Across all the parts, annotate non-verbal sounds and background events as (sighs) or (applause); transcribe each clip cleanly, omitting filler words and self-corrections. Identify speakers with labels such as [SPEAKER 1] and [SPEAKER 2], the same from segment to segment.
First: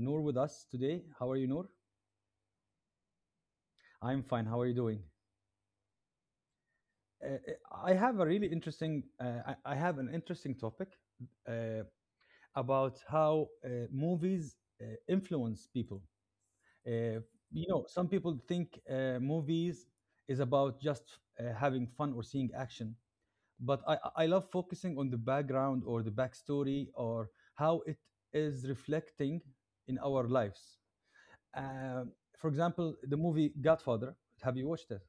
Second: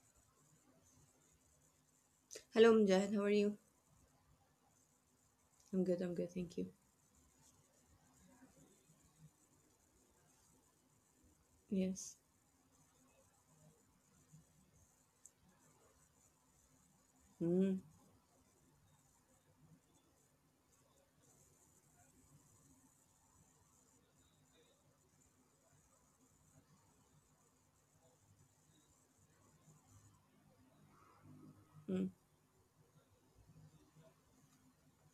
[SPEAKER 1] Noor with us today. How are you, Noor?
[SPEAKER 2] Hello, Mujahid. How are you?
[SPEAKER 1] I'm fine. How are you doing?
[SPEAKER 2] I'm good. Thank you.
[SPEAKER 1] Uh, I have a really interesting. I have an interesting topic uh,
[SPEAKER 2] Yes.
[SPEAKER 1] about how movies influence people. Uh,
[SPEAKER 2] mm
[SPEAKER 1] some people think movies is about just having fun or seeing action, but I love focusing on the background or the backstory or how it is reflecting in our lives.
[SPEAKER 2] mm.
[SPEAKER 1] For example, the movie Godfather. Have you watched it?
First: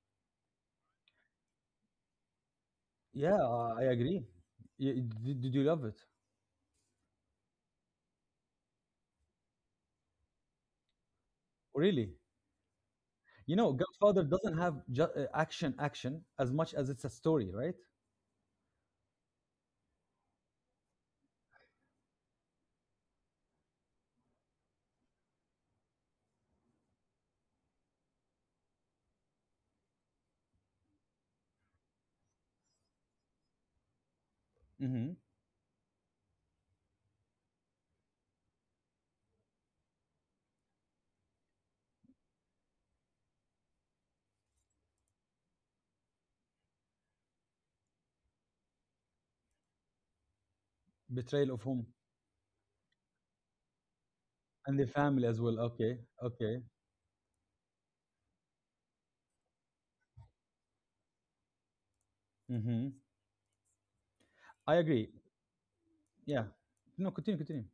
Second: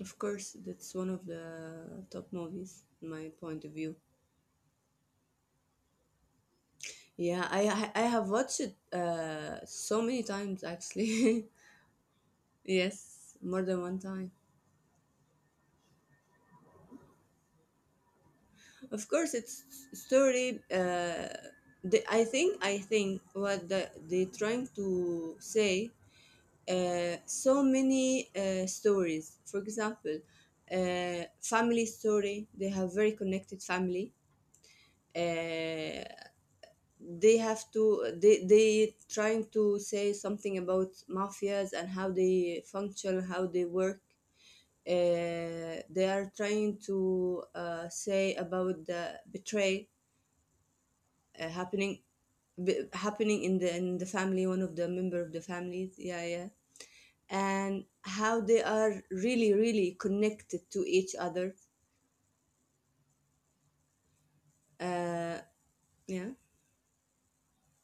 [SPEAKER 2] Of course, that's one of the top movies, in my
[SPEAKER 1] Yeah,
[SPEAKER 2] point of
[SPEAKER 1] I
[SPEAKER 2] view.
[SPEAKER 1] agree. Did you love it?
[SPEAKER 2] Yeah, I have watched it so many times actually.
[SPEAKER 1] Really?
[SPEAKER 2] (laughs) Yes, more
[SPEAKER 1] You
[SPEAKER 2] than
[SPEAKER 1] know,
[SPEAKER 2] one time.
[SPEAKER 1] Godfather doesn't have action as much as it's a story, right?
[SPEAKER 2] Of course, it's story. I think they trying to say so many stories. For example, family story. They have very connected family.
[SPEAKER 1] Mm-hmm.
[SPEAKER 2] Uh, they have to. They trying to say something about mafias and how they function, how they work. They are trying to say about the betray uh,
[SPEAKER 1] Betrayal of
[SPEAKER 2] happening
[SPEAKER 1] whom?
[SPEAKER 2] happening in the family, one of the
[SPEAKER 1] And the
[SPEAKER 2] member of
[SPEAKER 1] family
[SPEAKER 2] the
[SPEAKER 1] as well.
[SPEAKER 2] families.
[SPEAKER 1] Okay,
[SPEAKER 2] Yeah, yeah.
[SPEAKER 1] okay.
[SPEAKER 2] And how they are really really connected to each other.
[SPEAKER 1] Mm-hmm. I agree.
[SPEAKER 2] uh yeah,
[SPEAKER 1] Yeah. No, continue, continue.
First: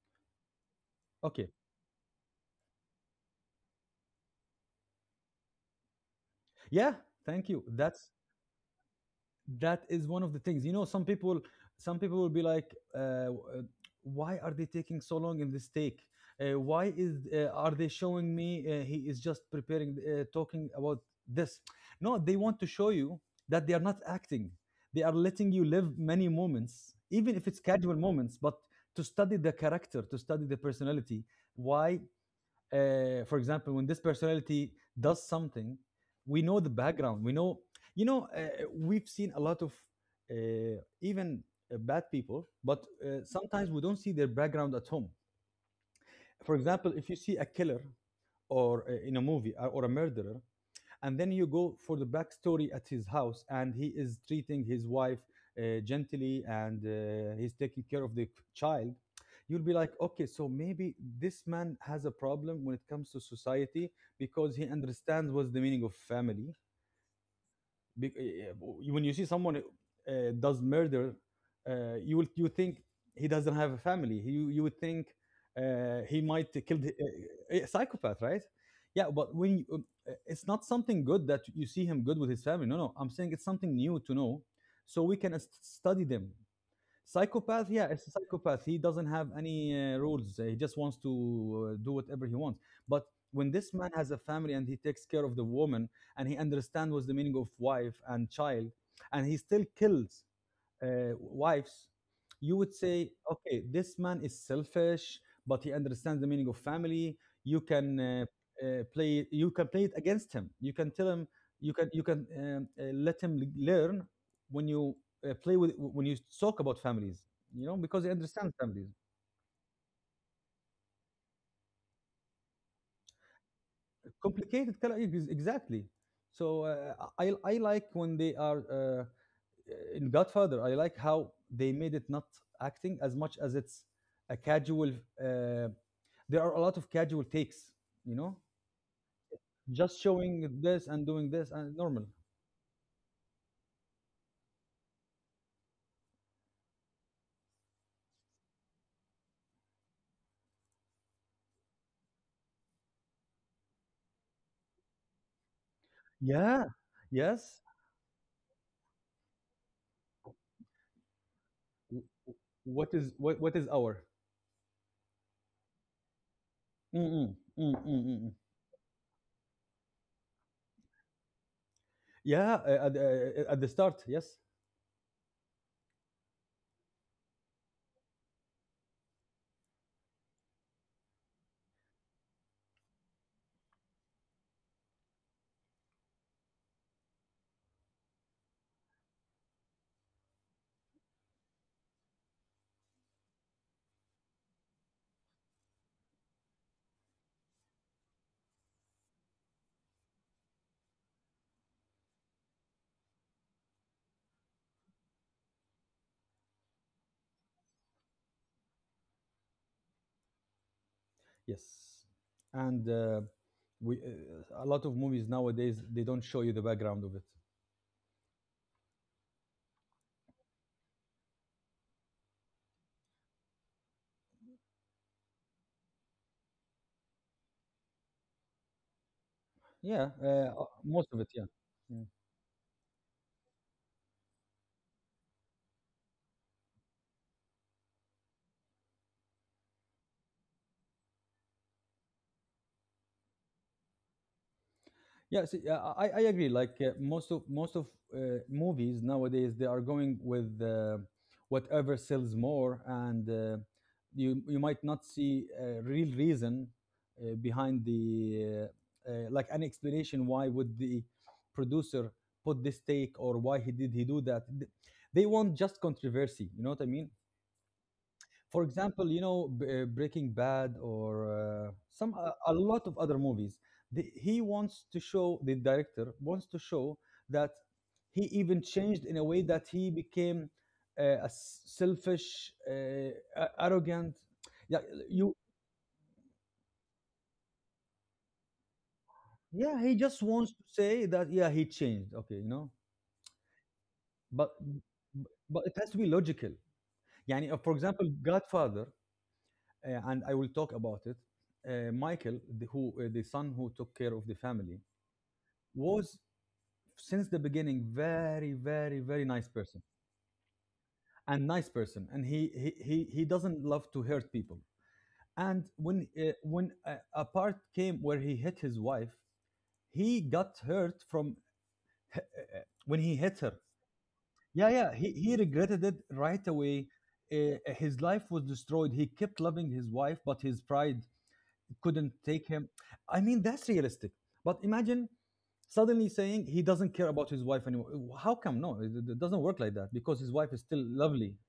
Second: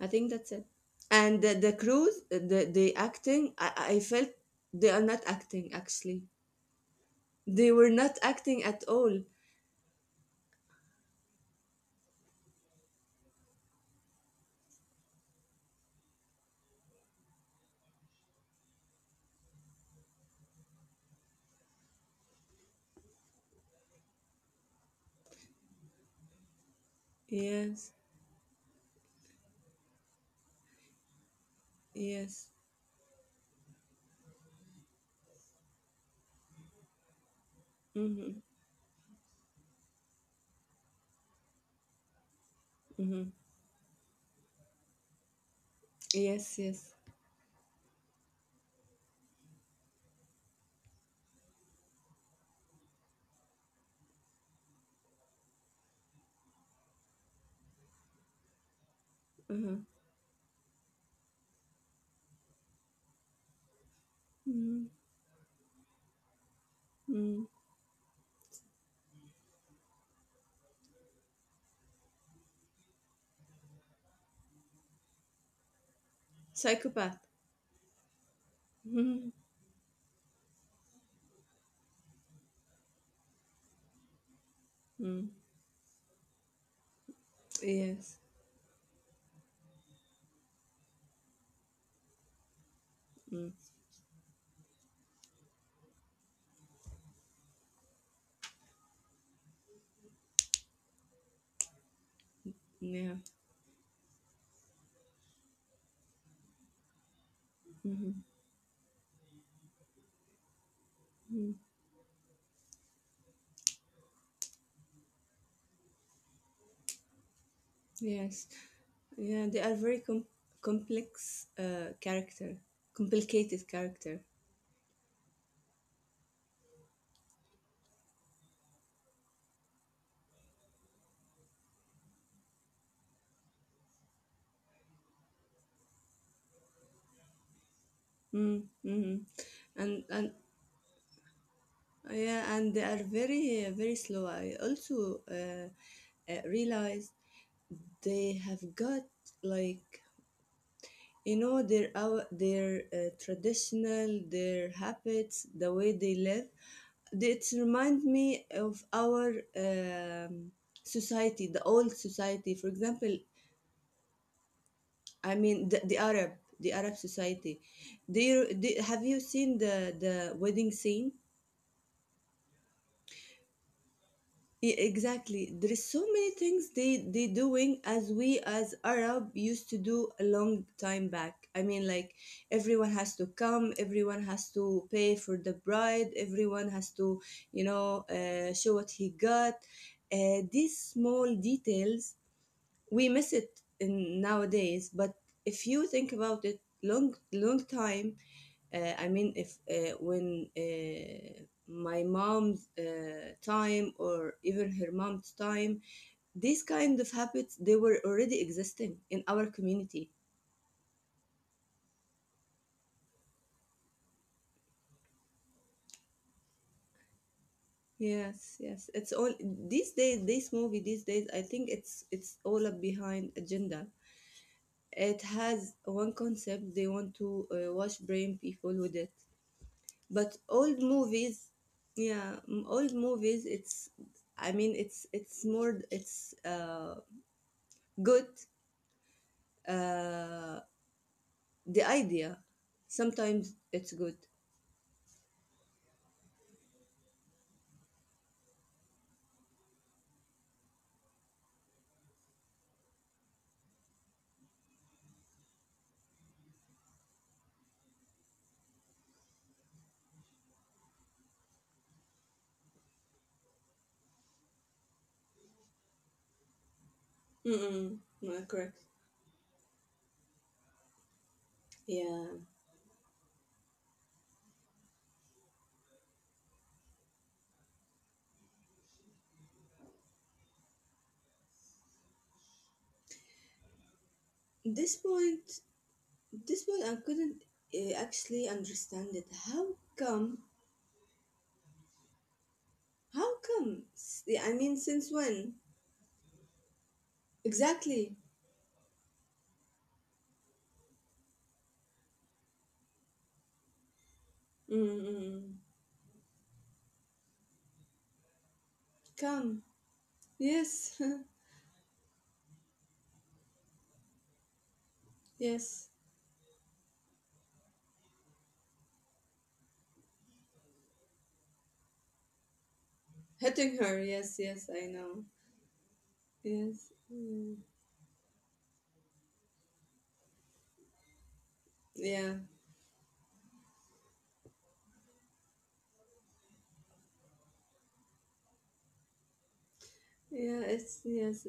[SPEAKER 2] I think that's it. And
[SPEAKER 1] Okay.
[SPEAKER 2] the crews, the acting, I felt they are not acting actually.
[SPEAKER 1] Yeah, thank you.
[SPEAKER 2] They were
[SPEAKER 1] That's
[SPEAKER 2] not acting at all.
[SPEAKER 1] that is one of the things. You know, some people will be like, uh, "Why are they taking so long in this take? Why is are they showing me he is just preparing talking about this?" No, they want to show you that they are not acting. They are letting you live many moments, even if it's
[SPEAKER 2] Yes,
[SPEAKER 1] casual moments, but to study the character, to study the personality. Why?
[SPEAKER 2] yes.
[SPEAKER 1] For example, when this personality does something, we know the background. We know, you know,
[SPEAKER 2] Mm-hmm.
[SPEAKER 1] We've seen a lot of even bad people, but
[SPEAKER 2] Mm-hmm.
[SPEAKER 1] sometimes we don't see their background at home. For
[SPEAKER 2] Yes, yes.
[SPEAKER 1] example, if you see a killer or in a movie or a murderer, and then you go for the backstory at his house and he is treating his wife gently and he's taking care of the child. You'll
[SPEAKER 2] Uh-huh.
[SPEAKER 1] be like, okay, so maybe this man has a problem when it comes to society because he
[SPEAKER 2] Mm-hmm.
[SPEAKER 1] understands what's the meaning of family.
[SPEAKER 2] mm
[SPEAKER 1] When you see someone does murder, you think he doesn't have a family. You would think he might kill the
[SPEAKER 2] Psychopath.
[SPEAKER 1] a psychopath, right?
[SPEAKER 2] (laughs)
[SPEAKER 1] Yeah,
[SPEAKER 2] Mm-hmm.
[SPEAKER 1] but it's not something good that you see him good with his family. No, no, I'm saying it's something new to know, so we
[SPEAKER 2] Mm.
[SPEAKER 1] can study them. Psychopath, yeah, it's a
[SPEAKER 2] Yes.
[SPEAKER 1] psychopath. He doesn't have any rules. He just wants to do whatever he wants. But
[SPEAKER 2] Mm.
[SPEAKER 1] when this man has a family and he takes care of the woman and he understands what's the meaning of wife and child, and he still kills wives, you would say,
[SPEAKER 2] Yeah.
[SPEAKER 1] okay, this man is selfish, but he understands the meaning of family. You can uh, You can play it against him. You can tell him.
[SPEAKER 2] Mm-hmm.
[SPEAKER 1] You can let him learn when you play with when you talk about families. You know, because he
[SPEAKER 2] Yes.
[SPEAKER 1] understands families.
[SPEAKER 2] Yeah, they are very complex character, complicated character.
[SPEAKER 1] Complicated, exactly. So I like when they are. In Godfather, I like how they made it not acting as much as it's a casual. Uh, there are a lot of casual takes, you know,
[SPEAKER 2] Mm, mm-hmm.
[SPEAKER 1] just
[SPEAKER 2] And
[SPEAKER 1] showing this and doing this and normal.
[SPEAKER 2] yeah, and they are very very slow. I also realized they have got, like, you know, their traditional, their habits, the way they live,
[SPEAKER 1] Yeah.
[SPEAKER 2] it
[SPEAKER 1] Yes.
[SPEAKER 2] reminds me of our society, the old
[SPEAKER 1] whats
[SPEAKER 2] society. For
[SPEAKER 1] What is
[SPEAKER 2] example,
[SPEAKER 1] what? What is our?
[SPEAKER 2] I mean the Arab, the Arab
[SPEAKER 1] Mm-mm,
[SPEAKER 2] society.
[SPEAKER 1] mm-mm, mm-mm.
[SPEAKER 2] Have you seen the wedding scene?
[SPEAKER 1] Yeah. At the start, yes,
[SPEAKER 2] Exactly. There is so many things they doing as we as Arab used to do a long time back. I mean, like, everyone has to come, everyone has to pay for the bride, everyone has to, you know, show what he got. These small details we miss it in nowadays, but if you think about it, long long time. I mean, if when my mom's time, or even her mom's time, these kind of habits they were already existing in our community.
[SPEAKER 1] yes, and we a lot of movies nowadays they don't show you the background of it.
[SPEAKER 2] Yes, yes. It's all these days. This movie these days, I think it's all up behind agenda. It has one concept. They want to wash brain people with it.
[SPEAKER 1] Yeah,
[SPEAKER 2] But old
[SPEAKER 1] most of it. Yeah.
[SPEAKER 2] movies,
[SPEAKER 1] Yeah.
[SPEAKER 2] yeah, old movies. I mean, it's more. It's good, uh, the idea. Sometimes it's good.
[SPEAKER 1] Yeah, see, yeah, I agree. Like most of movies nowadays, they are going with whatever sells more, and you might not see a real reason behind the like an explanation why would the producer put this take or why he do that. They want just controversy. You know what I mean?
[SPEAKER 2] Mm-mm. No,
[SPEAKER 1] For
[SPEAKER 2] correct.
[SPEAKER 1] example, you know, Breaking Bad or
[SPEAKER 2] Yeah.
[SPEAKER 1] a lot of other movies, the, he wants to show the director wants to show that he even changed in a way that he became a selfish arrogant. Yeah,
[SPEAKER 2] This
[SPEAKER 1] you
[SPEAKER 2] point, this point, I couldn't actually understand it. How
[SPEAKER 1] yeah, he just
[SPEAKER 2] come?
[SPEAKER 1] wants to say that, yeah, he changed, okay, you know,
[SPEAKER 2] How come? I
[SPEAKER 1] but
[SPEAKER 2] mean, since when?
[SPEAKER 1] it has to be logical. يعني, for example,
[SPEAKER 2] Exactly.
[SPEAKER 1] Godfather, and I will talk about it. Michael, the son who took care of the family,
[SPEAKER 2] Mm-mm.
[SPEAKER 1] was since the beginning very, very, very
[SPEAKER 2] Come. Yes.
[SPEAKER 1] nice person, and he doesn't love to hurt people.
[SPEAKER 2] (laughs)
[SPEAKER 1] And
[SPEAKER 2] Yes.
[SPEAKER 1] when a part came where he hit his wife, he got hurt from when he hit her.
[SPEAKER 2] Hitting her. Yes,
[SPEAKER 1] Yeah,
[SPEAKER 2] yes, I
[SPEAKER 1] yeah, he,
[SPEAKER 2] know.
[SPEAKER 1] he regretted it right away.
[SPEAKER 2] Yes. Mm.
[SPEAKER 1] His life was destroyed. He kept loving his wife, but his pride couldn't
[SPEAKER 2] Yeah.
[SPEAKER 1] take him. I mean, that's realistic. But imagine suddenly saying he doesn't care about his wife anymore. How come? No, it doesn't work like that because his wife is
[SPEAKER 2] Yeah.
[SPEAKER 1] still
[SPEAKER 2] It's
[SPEAKER 1] lovely.
[SPEAKER 2] yes.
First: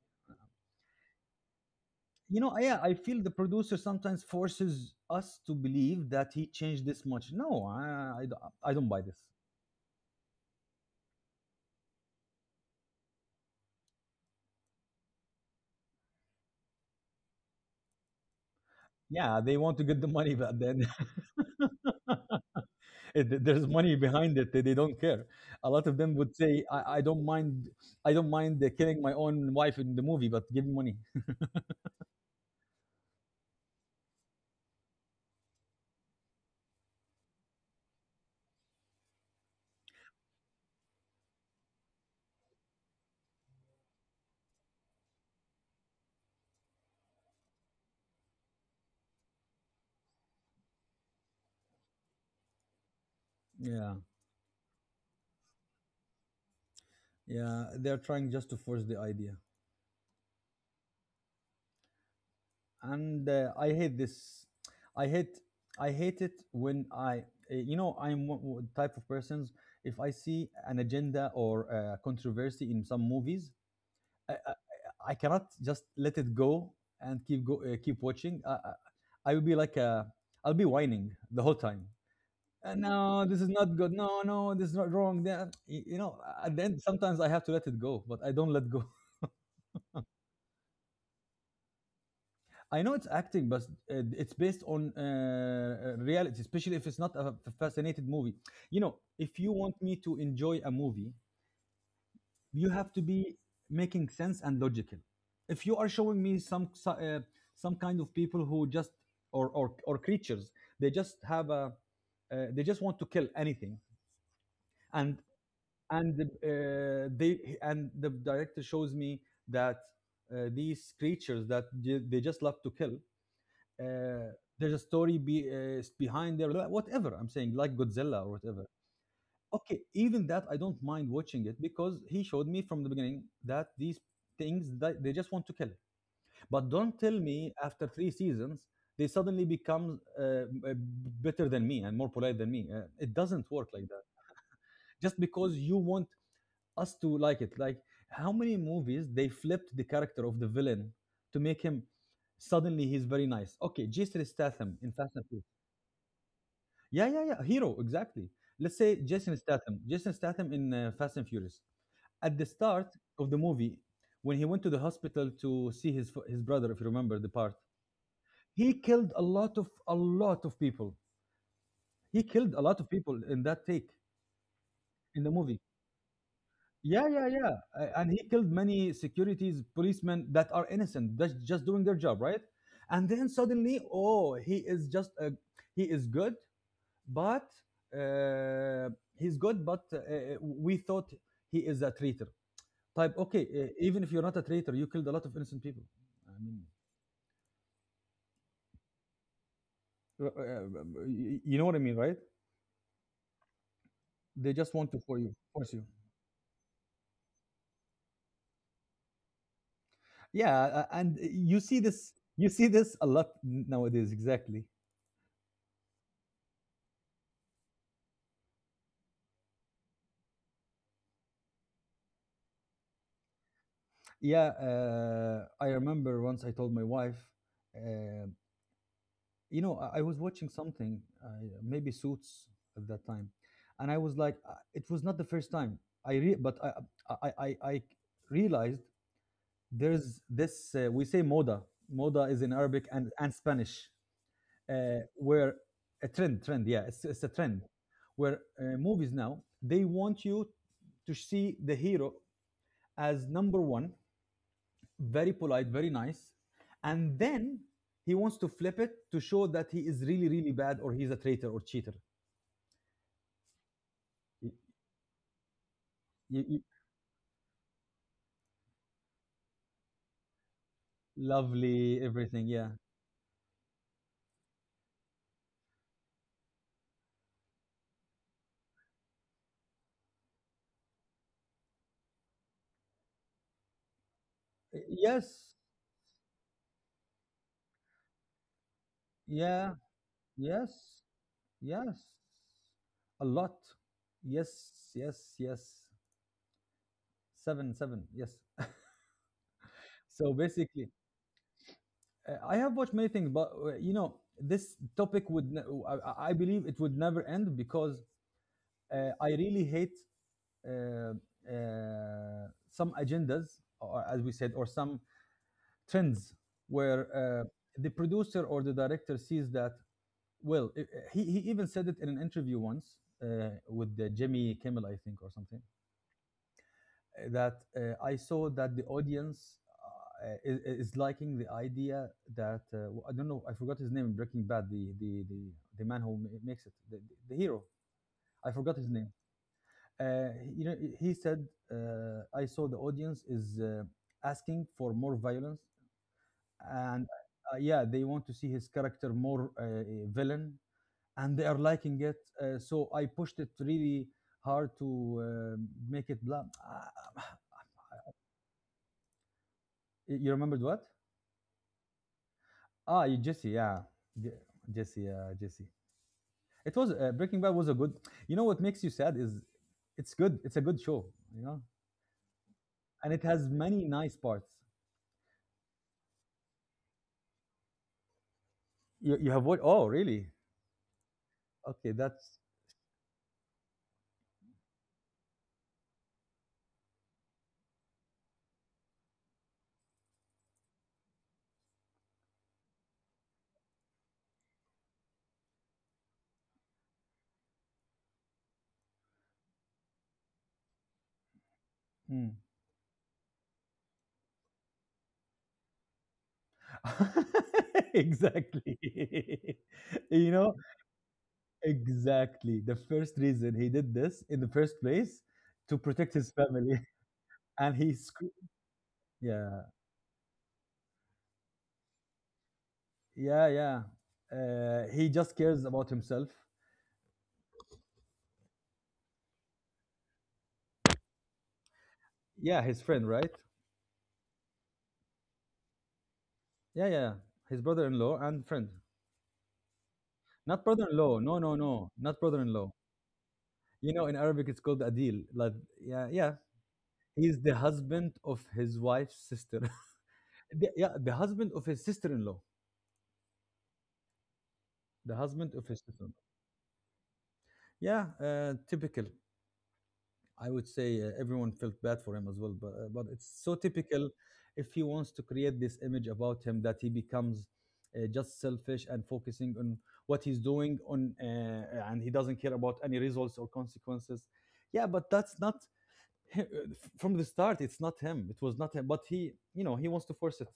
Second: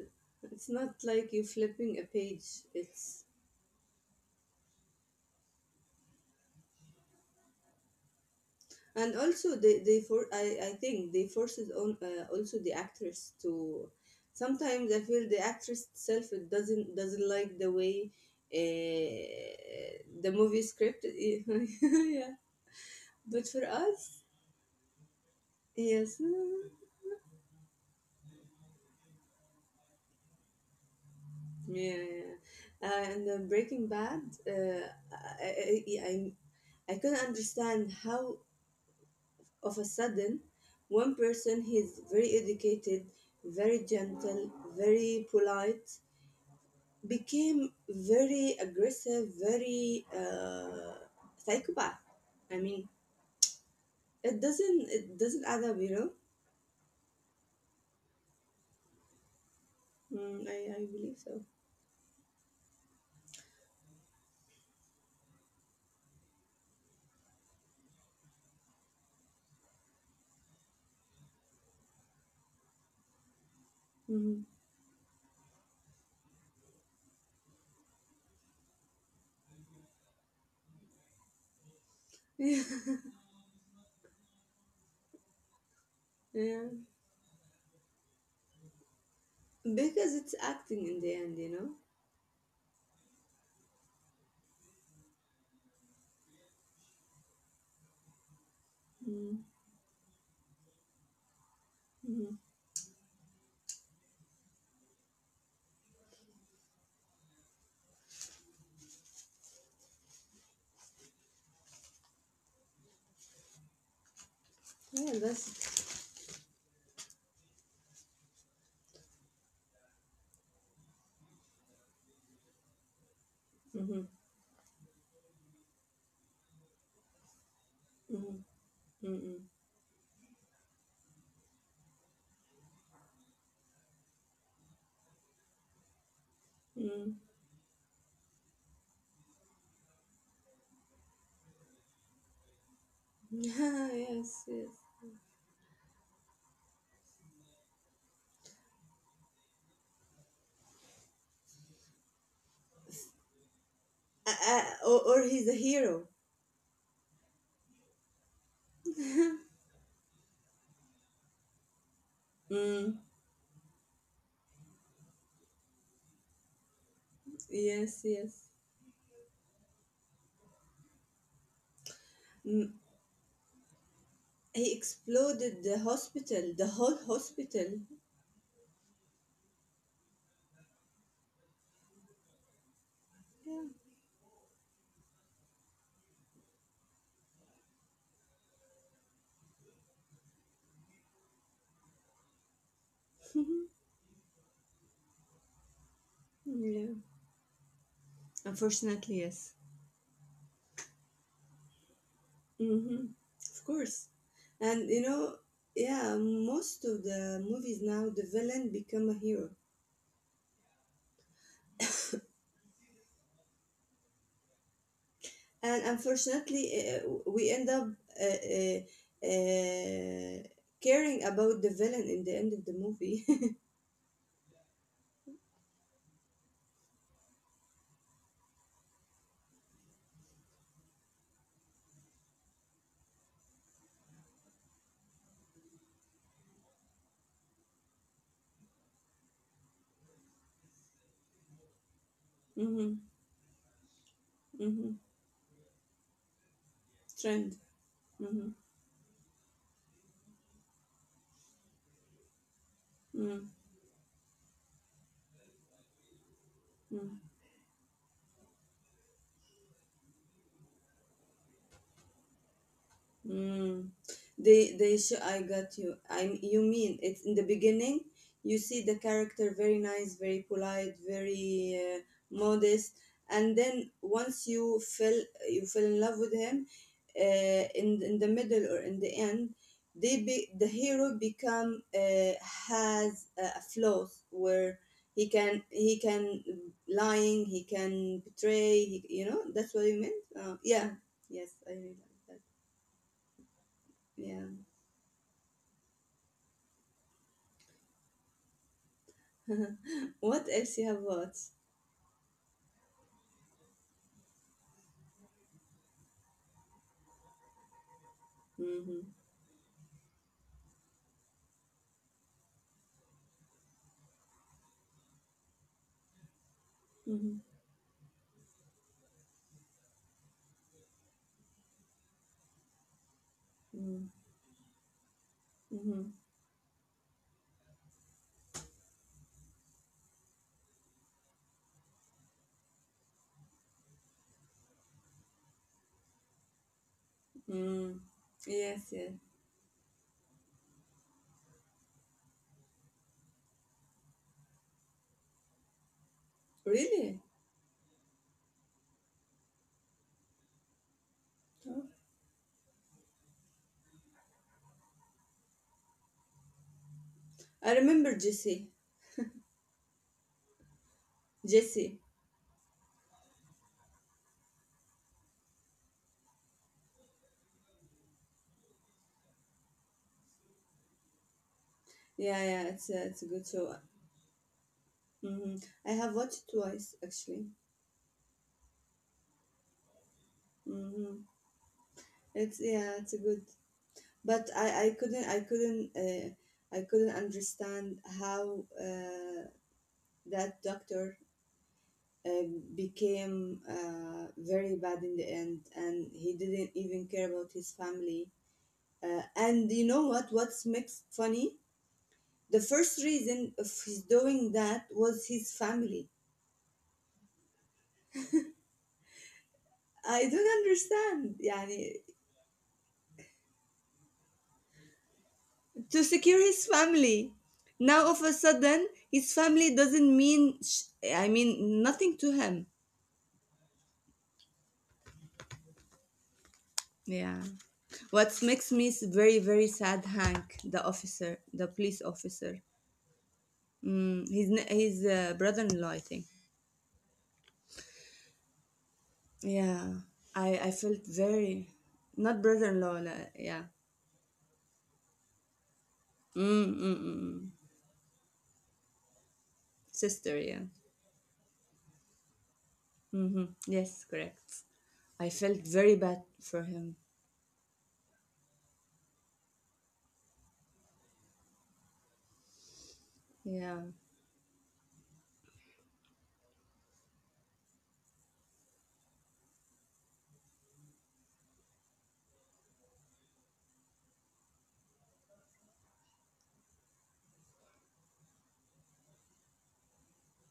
[SPEAKER 2] It's not like you flipping a
[SPEAKER 1] You
[SPEAKER 2] page.
[SPEAKER 1] know, yeah, I feel
[SPEAKER 2] It's
[SPEAKER 1] the producer sometimes forces us to believe that he changed this much. No, I don't buy
[SPEAKER 2] And
[SPEAKER 1] this.
[SPEAKER 2] also they for I think they forces on also the actress to, sometimes I feel the actress itself, it doesn't like the way
[SPEAKER 1] Yeah, they want to get the
[SPEAKER 2] the
[SPEAKER 1] money, but
[SPEAKER 2] movie
[SPEAKER 1] then
[SPEAKER 2] script. (laughs) Yeah,
[SPEAKER 1] (laughs)
[SPEAKER 2] but for
[SPEAKER 1] there's money
[SPEAKER 2] us.
[SPEAKER 1] behind it. They don't care. A lot of
[SPEAKER 2] Yes.
[SPEAKER 1] them would say,
[SPEAKER 2] Yeah,
[SPEAKER 1] I don't mind killing my own wife in the movie, but give me money. (laughs)
[SPEAKER 2] yeah. And then Breaking Bad. uh, I, I I I couldn't understand how of a sudden one person, he's very educated, very gentle, very polite, became very aggressive, very psychopath. I mean,
[SPEAKER 1] Yeah.
[SPEAKER 2] it doesn't add up, you know.
[SPEAKER 1] Yeah, they're trying just to force the idea,
[SPEAKER 2] Mm, I believe so.
[SPEAKER 1] and I hate this. I hate, I hate it when I, you know, I'm one type of persons. If I see an agenda or a controversy in some movies, I,
[SPEAKER 2] Mm.
[SPEAKER 1] I, I cannot just let it go and keep watching. I will be like a, I'll be whining the whole time.
[SPEAKER 2] (laughs)
[SPEAKER 1] No, this is not good. No, no, this is not wrong." Then, you know, at the
[SPEAKER 2] Yeah,
[SPEAKER 1] end, sometimes I have to let it go, but I don't let go.
[SPEAKER 2] yeah, because it's acting in the end, you know.
[SPEAKER 1] I know it's acting, but it's based on reality, especially if it's not a fascinated movie. You know, if
[SPEAKER 2] Mm.
[SPEAKER 1] you want me to enjoy a movie,
[SPEAKER 2] Hmm.
[SPEAKER 1] you have to be making sense and logical. If you are showing me some kind of people who just or creatures, they just have a they just want to kill anything,
[SPEAKER 2] Yeah,
[SPEAKER 1] and
[SPEAKER 2] that's.
[SPEAKER 1] and they and the director shows me that these creatures that they just love to kill,
[SPEAKER 2] Mm-hmm.
[SPEAKER 1] uh, there's a story behind there, whatever I'm saying, like Godzilla or whatever.
[SPEAKER 2] Mm-hmm. Mm-hmm.
[SPEAKER 1] Okay, even that I don't mind watching it because he showed me from the beginning that these things that they just want to kill. But don't
[SPEAKER 2] Mm.
[SPEAKER 1] tell me after three seasons they suddenly become uh, better than me and more polite than me. It
[SPEAKER 2] (laughs)
[SPEAKER 1] doesn't work like that,
[SPEAKER 2] Yes, yes.
[SPEAKER 1] just because you want us to like it. Like, how many movies they flipped the character of the villain to make him suddenly he's very nice. Okay, Jason Statham in Fast
[SPEAKER 2] Or
[SPEAKER 1] and
[SPEAKER 2] he's
[SPEAKER 1] Furious.
[SPEAKER 2] a hero.
[SPEAKER 1] Yeah, yeah, yeah. Hero, exactly. Let's say Jason Statham. Jason Statham in Fast and Furious. At the start
[SPEAKER 2] Mm.
[SPEAKER 1] of the movie, when he went to the hospital to see his brother, if you remember the part,
[SPEAKER 2] Yes, yes.
[SPEAKER 1] he killed a lot of people. He killed a
[SPEAKER 2] Mm.
[SPEAKER 1] lot of people in that take
[SPEAKER 2] He
[SPEAKER 1] in the movie.
[SPEAKER 2] exploded the hospital, the whole
[SPEAKER 1] Yeah, yeah, yeah.
[SPEAKER 2] hospital.
[SPEAKER 1] And he killed many securities policemen that are innocent, that's just doing their job, right? And then
[SPEAKER 2] Yeah.
[SPEAKER 1] suddenly, oh, he is good. But uh, he's good, but we thought he is a traitor type. Okay, even if you're not a traitor, you killed a lot of innocent people. I mean,
[SPEAKER 2] Yeah, unfortunately, yes.
[SPEAKER 1] uh, uh, you know what I mean, right?
[SPEAKER 2] Mm-hmm. Of course.
[SPEAKER 1] They just
[SPEAKER 2] And
[SPEAKER 1] want to
[SPEAKER 2] you know,
[SPEAKER 1] force you.
[SPEAKER 2] yeah, most of the movies now, the villain become a hero.
[SPEAKER 1] Yeah, and you see this a lot nowadays, exactly.
[SPEAKER 2] And unfortunately, we end up uh, uh, uh, caring about the villain in the end of the movie. (laughs)
[SPEAKER 1] Yeah, I remember once I told my wife, uh, you know, I was watching something, uh, maybe Suits, at that time. And I was like, it was not the first time I re- but I realized there's this, we say moda. Moda is in Arabic
[SPEAKER 2] Mm-hmm.
[SPEAKER 1] and Spanish,
[SPEAKER 2] Mm-hmm.
[SPEAKER 1] where a trend, yeah, it's a
[SPEAKER 2] Trend.
[SPEAKER 1] trend where
[SPEAKER 2] Mm-hmm.
[SPEAKER 1] movies now they want you to see the hero as
[SPEAKER 2] Mm-hmm.
[SPEAKER 1] number one, very polite, very nice. And then he wants to flip it to show that he is really, really bad or he's a traitor or cheater.
[SPEAKER 2] Mm.
[SPEAKER 1] Y-
[SPEAKER 2] I got you. I'm You
[SPEAKER 1] y-
[SPEAKER 2] mean it's in the beginning you see the character very nice, very polite, very
[SPEAKER 1] Lovely, everything. Yeah.
[SPEAKER 2] modest, and then once you fell in love with him, in the middle or in the end, the hero become, has a flaws where
[SPEAKER 1] Yes.
[SPEAKER 2] he can lying, he can betray, he, you know, that's
[SPEAKER 1] Yeah.
[SPEAKER 2] what you meant. Yeah,
[SPEAKER 1] Yes.
[SPEAKER 2] yes, I
[SPEAKER 1] Yes.
[SPEAKER 2] realize that.
[SPEAKER 1] A lot.
[SPEAKER 2] Yeah.
[SPEAKER 1] Yes. Yes. Yes. Seven. Seven. Yes. So
[SPEAKER 2] What else you
[SPEAKER 1] basically,
[SPEAKER 2] have watched?
[SPEAKER 1] I have watched many things, but this topic would, I believe it would never end because
[SPEAKER 2] Mm-hmm.
[SPEAKER 1] I really hate uh, some agendas, or as we said, or some trends where
[SPEAKER 2] Mm-hmm.
[SPEAKER 1] the producer or the director sees that. Well, i- uh, he even said it in an interview once with
[SPEAKER 2] Mm-hmm.
[SPEAKER 1] Jimmy Kimmel, I think, or something,
[SPEAKER 2] Mm-hmm.
[SPEAKER 1] that I saw that the audience is liking the idea that I don't know, I forgot his name in Breaking Bad, the man who makes it, the hero.
[SPEAKER 2] Mm.
[SPEAKER 1] I forgot his
[SPEAKER 2] Yes,
[SPEAKER 1] name.
[SPEAKER 2] yes.
[SPEAKER 1] Uh, he said, "I saw the audience is asking for more violence, and
[SPEAKER 2] Really?
[SPEAKER 1] yeah, they want to see his character more villain, and they are liking it. So I pushed it really hard to make it blah."
[SPEAKER 2] I remember Jesse.
[SPEAKER 1] (sighs) You remembered what?
[SPEAKER 2] Jesse.
[SPEAKER 1] Ah, Jesse, yeah, Je- Jesse, yeah, Jesse. It was Breaking Bad was a good. You know what makes you sad is it's good. It's a good show, you know,
[SPEAKER 2] Yeah, yeah,
[SPEAKER 1] and
[SPEAKER 2] it's
[SPEAKER 1] it
[SPEAKER 2] a good
[SPEAKER 1] has
[SPEAKER 2] show.
[SPEAKER 1] many nice parts.
[SPEAKER 2] Mm-hmm. I have watched it twice actually.
[SPEAKER 1] You have what? Oh, really?
[SPEAKER 2] Mm-hmm.
[SPEAKER 1] Okay, that's
[SPEAKER 2] It's yeah, it's a good. But I couldn't I couldn't understand how that doctor uh, became very bad in the end, and he didn't even care about his family. And you know what? What's makes funny?
[SPEAKER 1] hmm.
[SPEAKER 2] The first reason of his doing that was his family.
[SPEAKER 1] (laughs) Exactly. (laughs)
[SPEAKER 2] I
[SPEAKER 1] You
[SPEAKER 2] don't
[SPEAKER 1] know,
[SPEAKER 2] understand. يعني,
[SPEAKER 1] exactly. The first reason he did this in the first place to
[SPEAKER 2] to
[SPEAKER 1] protect his
[SPEAKER 2] secure his
[SPEAKER 1] family,
[SPEAKER 2] family.
[SPEAKER 1] (laughs) and he,
[SPEAKER 2] Now all of a
[SPEAKER 1] scr-
[SPEAKER 2] sudden, his
[SPEAKER 1] yeah,
[SPEAKER 2] family doesn't mean, I mean, nothing to him.
[SPEAKER 1] yeah, yeah. He just cares about himself.
[SPEAKER 2] Yeah. What makes me very, very sad, Hank, the officer, the police officer.
[SPEAKER 1] Yeah, his friend, right?
[SPEAKER 2] Mm, his brother-in-law, I think.
[SPEAKER 1] Yeah, yeah. His brother-in-law and friend.
[SPEAKER 2] Yeah.
[SPEAKER 1] Not
[SPEAKER 2] I felt
[SPEAKER 1] brother-in-law. No, no,
[SPEAKER 2] very,
[SPEAKER 1] no. Not
[SPEAKER 2] not
[SPEAKER 1] brother-in-law.
[SPEAKER 2] brother-in-law, yeah.
[SPEAKER 1] You know, in Arabic, it's called adil. Like, yeah, yeah.
[SPEAKER 2] Mm, mm, mm.
[SPEAKER 1] He's the
[SPEAKER 2] mm.
[SPEAKER 1] husband of his wife's sister.
[SPEAKER 2] Sister,
[SPEAKER 1] The
[SPEAKER 2] yeah.
[SPEAKER 1] yeah, the husband of his sister-in-law.
[SPEAKER 2] Hmm, yes, correct.
[SPEAKER 1] The
[SPEAKER 2] I
[SPEAKER 1] husband of
[SPEAKER 2] felt
[SPEAKER 1] his
[SPEAKER 2] very
[SPEAKER 1] sister-in-law.
[SPEAKER 2] bad for him.
[SPEAKER 1] Yeah, typical. I would say everyone felt bad for him as well, but it's so
[SPEAKER 2] Yeah,
[SPEAKER 1] typical if he wants to create this image about him that he becomes just selfish and focusing on what he's doing on and he doesn't care about any results or consequences. Yeah, but that's not hi- uh, from the start. It's not him. It was not him. But he, you know, he wants to force it.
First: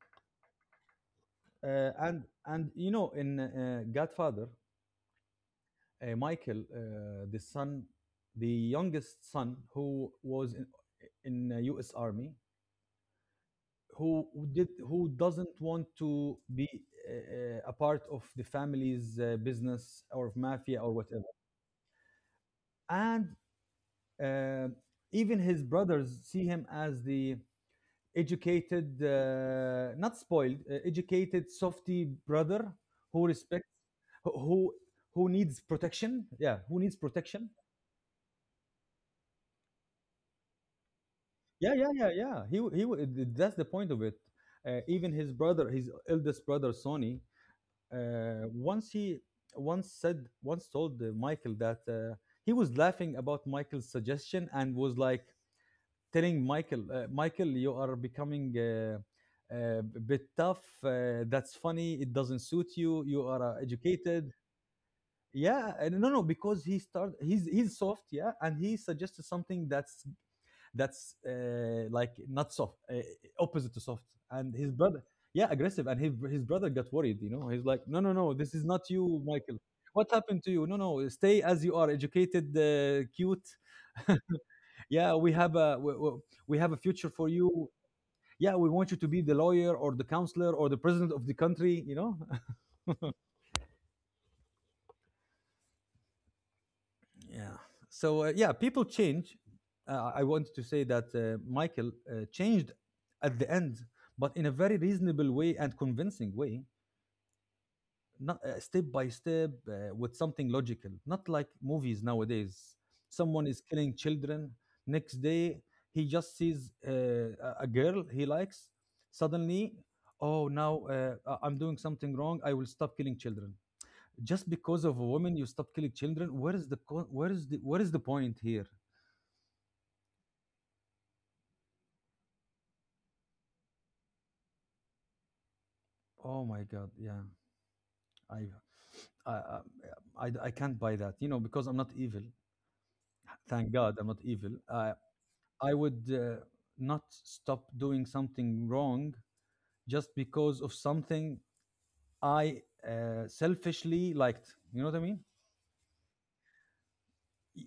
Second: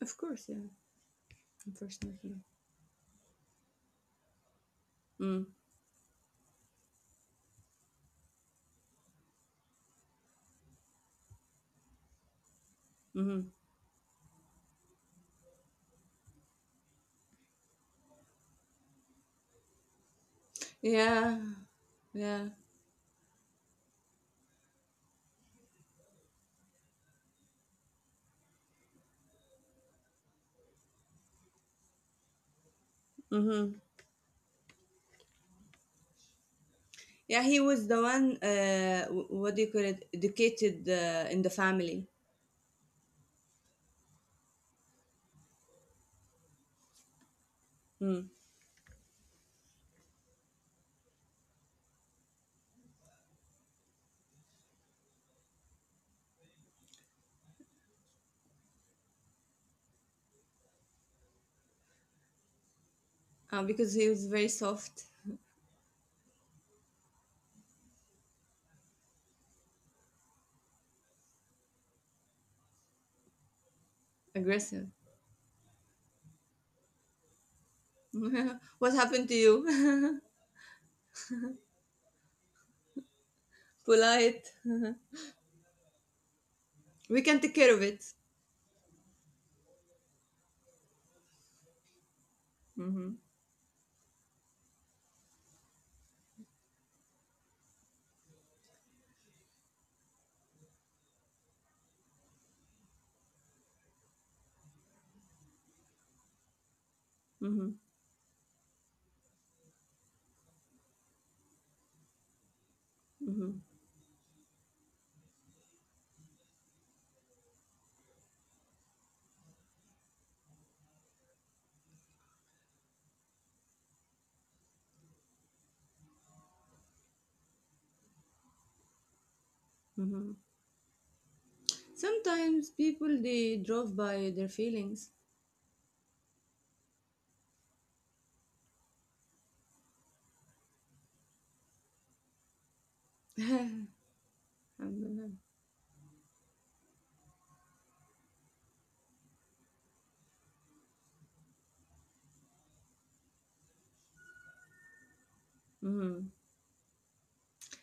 [SPEAKER 2] of course, yeah.
[SPEAKER 1] Uh, and
[SPEAKER 2] Unfortunately.
[SPEAKER 1] and you know, in Godfather,
[SPEAKER 2] Mm-hmm.
[SPEAKER 1] Michael, the son, the youngest son who was in U.S. Army, who did who doesn't want to be a part of the family's business or of mafia or whatever,
[SPEAKER 2] Yeah, yeah.
[SPEAKER 1] and uh, even his brothers see him as the educated, not spoiled, educated softy brother who
[SPEAKER 2] Mm-hmm.
[SPEAKER 1] respects who who needs protection. Yeah, who needs
[SPEAKER 2] Yeah, he
[SPEAKER 1] protection.
[SPEAKER 2] was the one, what do you call it, educated in the
[SPEAKER 1] Yeah, yeah,
[SPEAKER 2] family.
[SPEAKER 1] yeah, yeah. That's the point of it. Even his brother, his eldest brother, Sonny,
[SPEAKER 2] Mm.
[SPEAKER 1] once he once told Michael that he was laughing about Michael's suggestion and was like telling Michael, Michael, you are becoming a bit tough. That's funny. It doesn't suit you. You are
[SPEAKER 2] Because he was
[SPEAKER 1] educated.
[SPEAKER 2] very soft,
[SPEAKER 1] Yeah, and no, no, because he started. He's soft, yeah, and he suggested something that's like not soft, opposite to soft. And his
[SPEAKER 2] aggressive.
[SPEAKER 1] brother, yeah, aggressive. And his brother got worried. You know, he's like, no, no, no, this is
[SPEAKER 2] (laughs) What
[SPEAKER 1] not
[SPEAKER 2] happened to
[SPEAKER 1] you, Michael.
[SPEAKER 2] you?
[SPEAKER 1] What happened to you? No, no, stay as you are, educated, cute.
[SPEAKER 2] (laughs) Polite.
[SPEAKER 1] (laughs) Yeah, we have a
[SPEAKER 2] We
[SPEAKER 1] future
[SPEAKER 2] can
[SPEAKER 1] for
[SPEAKER 2] take care of
[SPEAKER 1] you.
[SPEAKER 2] it.
[SPEAKER 1] Yeah, we want you to be the lawyer or the counselor or the president of the country. You know,
[SPEAKER 2] Mm-hmm.
[SPEAKER 1] yeah. So yeah, people change. I wanted to say that Michael changed at the end, but in a very reasonable way and convincing way,
[SPEAKER 2] Mm-hmm.
[SPEAKER 1] not step by step with something logical. Not like movies nowadays.
[SPEAKER 2] Mm-hmm.
[SPEAKER 1] Someone is killing children. Next day, he just sees a girl he likes. Suddenly, oh, now I'm doing something wrong. I will stop killing children just because of a woman. You stop killing children. Where is the where is the point here?
[SPEAKER 2] Mm-hmm. Sometimes people they drove by their feelings.
[SPEAKER 1] Oh my god, yeah. I i i, I I can't buy that, you know, because I'm not evil. Thank god I'm not evil.
[SPEAKER 2] Mm-hmm.
[SPEAKER 1] I would not stop doing something wrong just because of something I selfishly liked, you know what I mean?